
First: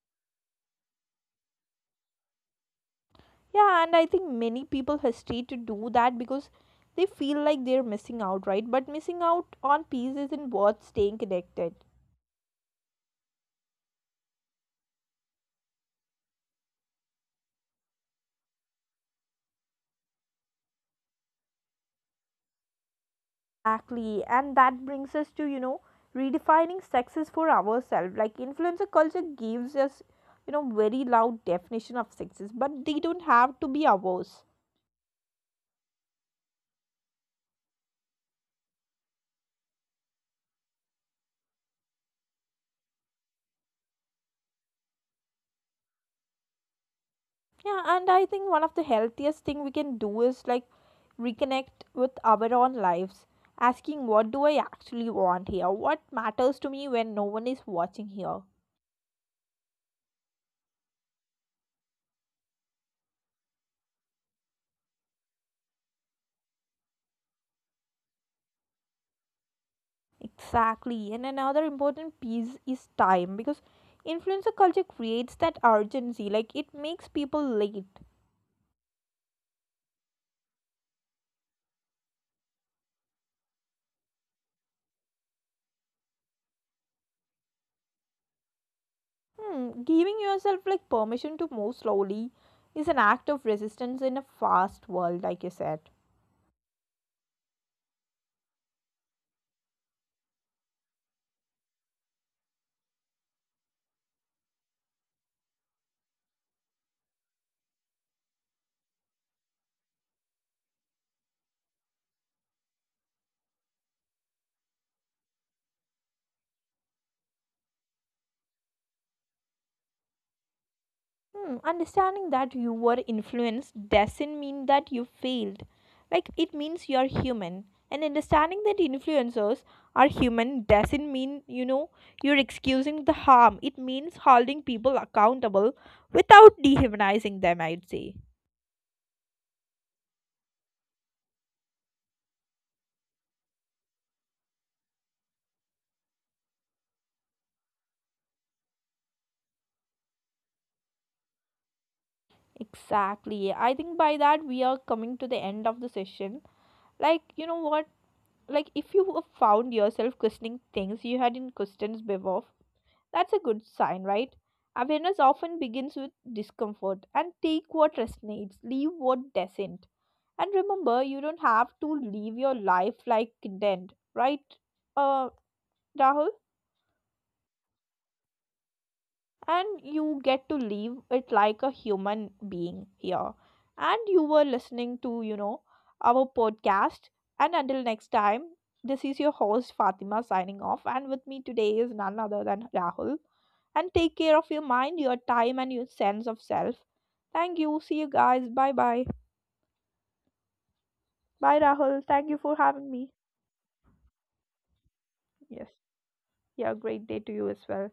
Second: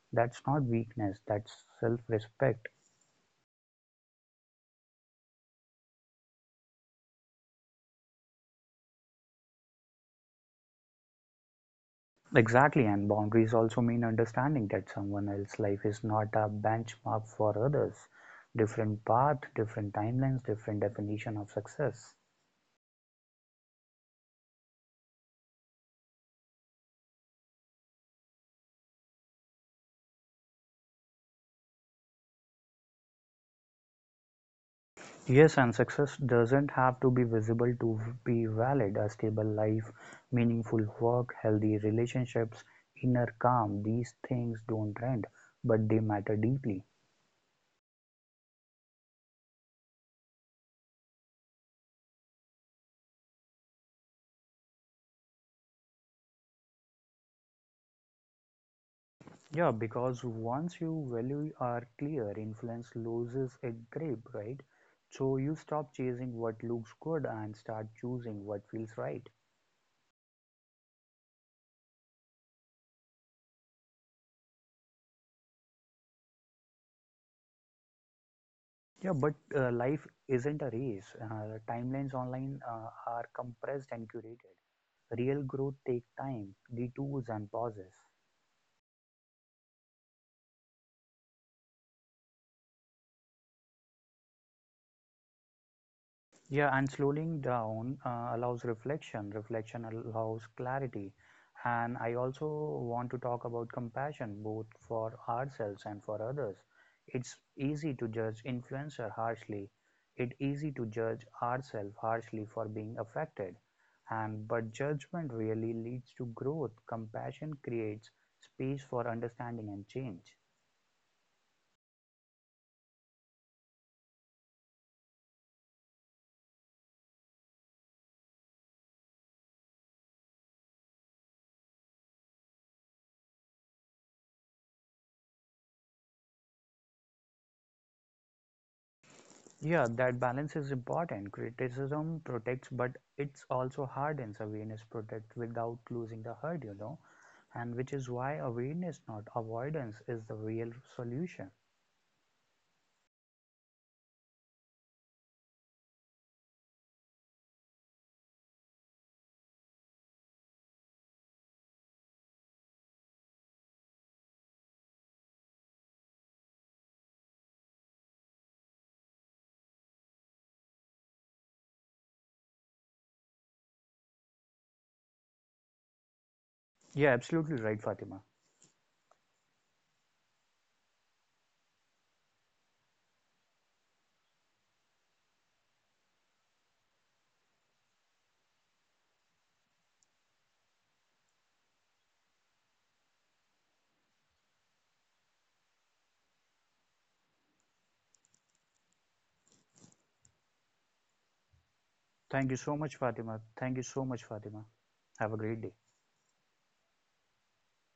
Speaker 2: That's not weakness, that's self respect.
Speaker 1: Yeah, and I think many people hesitate to do that, because they feel like they're missing out, right? But missing out on peace isn't worth staying connected.
Speaker 2: Exactly, and boundaries also mean understanding that someone else's life is not a benchmark for others. Different path, different timelines, different definition of success.
Speaker 1: Exactly. And that brings us to, you know, redefining success for ourselves. Like influencer culture gives us, you know, very loud definition of success, but they don't have to be ours.
Speaker 2: Yes, and success doesn't have to be visible to be valid. A stable life, meaningful work, healthy relationships, inner calm, these things don't trend, but they matter deeply.
Speaker 1: Yeah, and I think one of the healthiest thing we can do is like reconnect with our own lives, asking what do I actually want here? What matters to me when no one is watching here?
Speaker 2: Yeah, because once you value are clear, influence loses a grip, right? So you stop chasing what looks good and start choosing what feels right.
Speaker 1: Exactly. And another important piece is time, because influencer culture creates that urgency, like it makes people late.
Speaker 2: Yeah, but life isn't a race. Timelines online are compressed and curated. Real growth take time, detours and pauses.
Speaker 1: Hmm, giving yourself like permission to move slowly is an act of resistance in a fast world, like you said.
Speaker 2: Yeah, and slowing down allows reflection. Reflection allows clarity. And I also want to talk about compassion, both for ourselves and for others. It's easy to judge influencer harshly. It's easy to judge ourselves harshly for being affected. And but judgment really leads to growth. Compassion creates space for understanding and change.
Speaker 1: Hmm, understanding that you were influenced doesn't mean that you failed. Like, it means you're human. And understanding that influencers are human doesn't mean, you know, you're excusing the harm. It means holding people accountable without dehumanizing them, I'd say.
Speaker 2: Yeah, that balance is important. Criticism protects, but it's also hardens awareness protect without losing the hurt, you know. And which is why awareness, not avoidance, is the real solution.
Speaker 1: Exactly. I think by that we are coming to the end of the session. Like, you know what? Like, if you have found yourself questioning things you hadn't questioned before, that's a good sign, right? Awareness often begins with discomfort, and take what resonates, leave what doesn't. And remember, you don't have to live your life like condemned, right, uh, Rahul?
Speaker 2: Yeah, absolutely right, Fatima.
Speaker 1: And you get to live it like a human being here. And you were listening to, you know, our podcast. And until next time, this is your host Fatima signing off. And with me today is none other than Rahul. And take care of your mind, your time, and your sense of self. Thank you. See you guys. Bye bye. Bye, Rahul. Thank you
Speaker 2: Thank you
Speaker 1: for
Speaker 2: so
Speaker 1: having
Speaker 2: much,
Speaker 1: me.
Speaker 2: Fatima. Thank you so much, Fatima. Have a great
Speaker 1: Yes.
Speaker 2: day.
Speaker 1: Yeah, great day to you as well.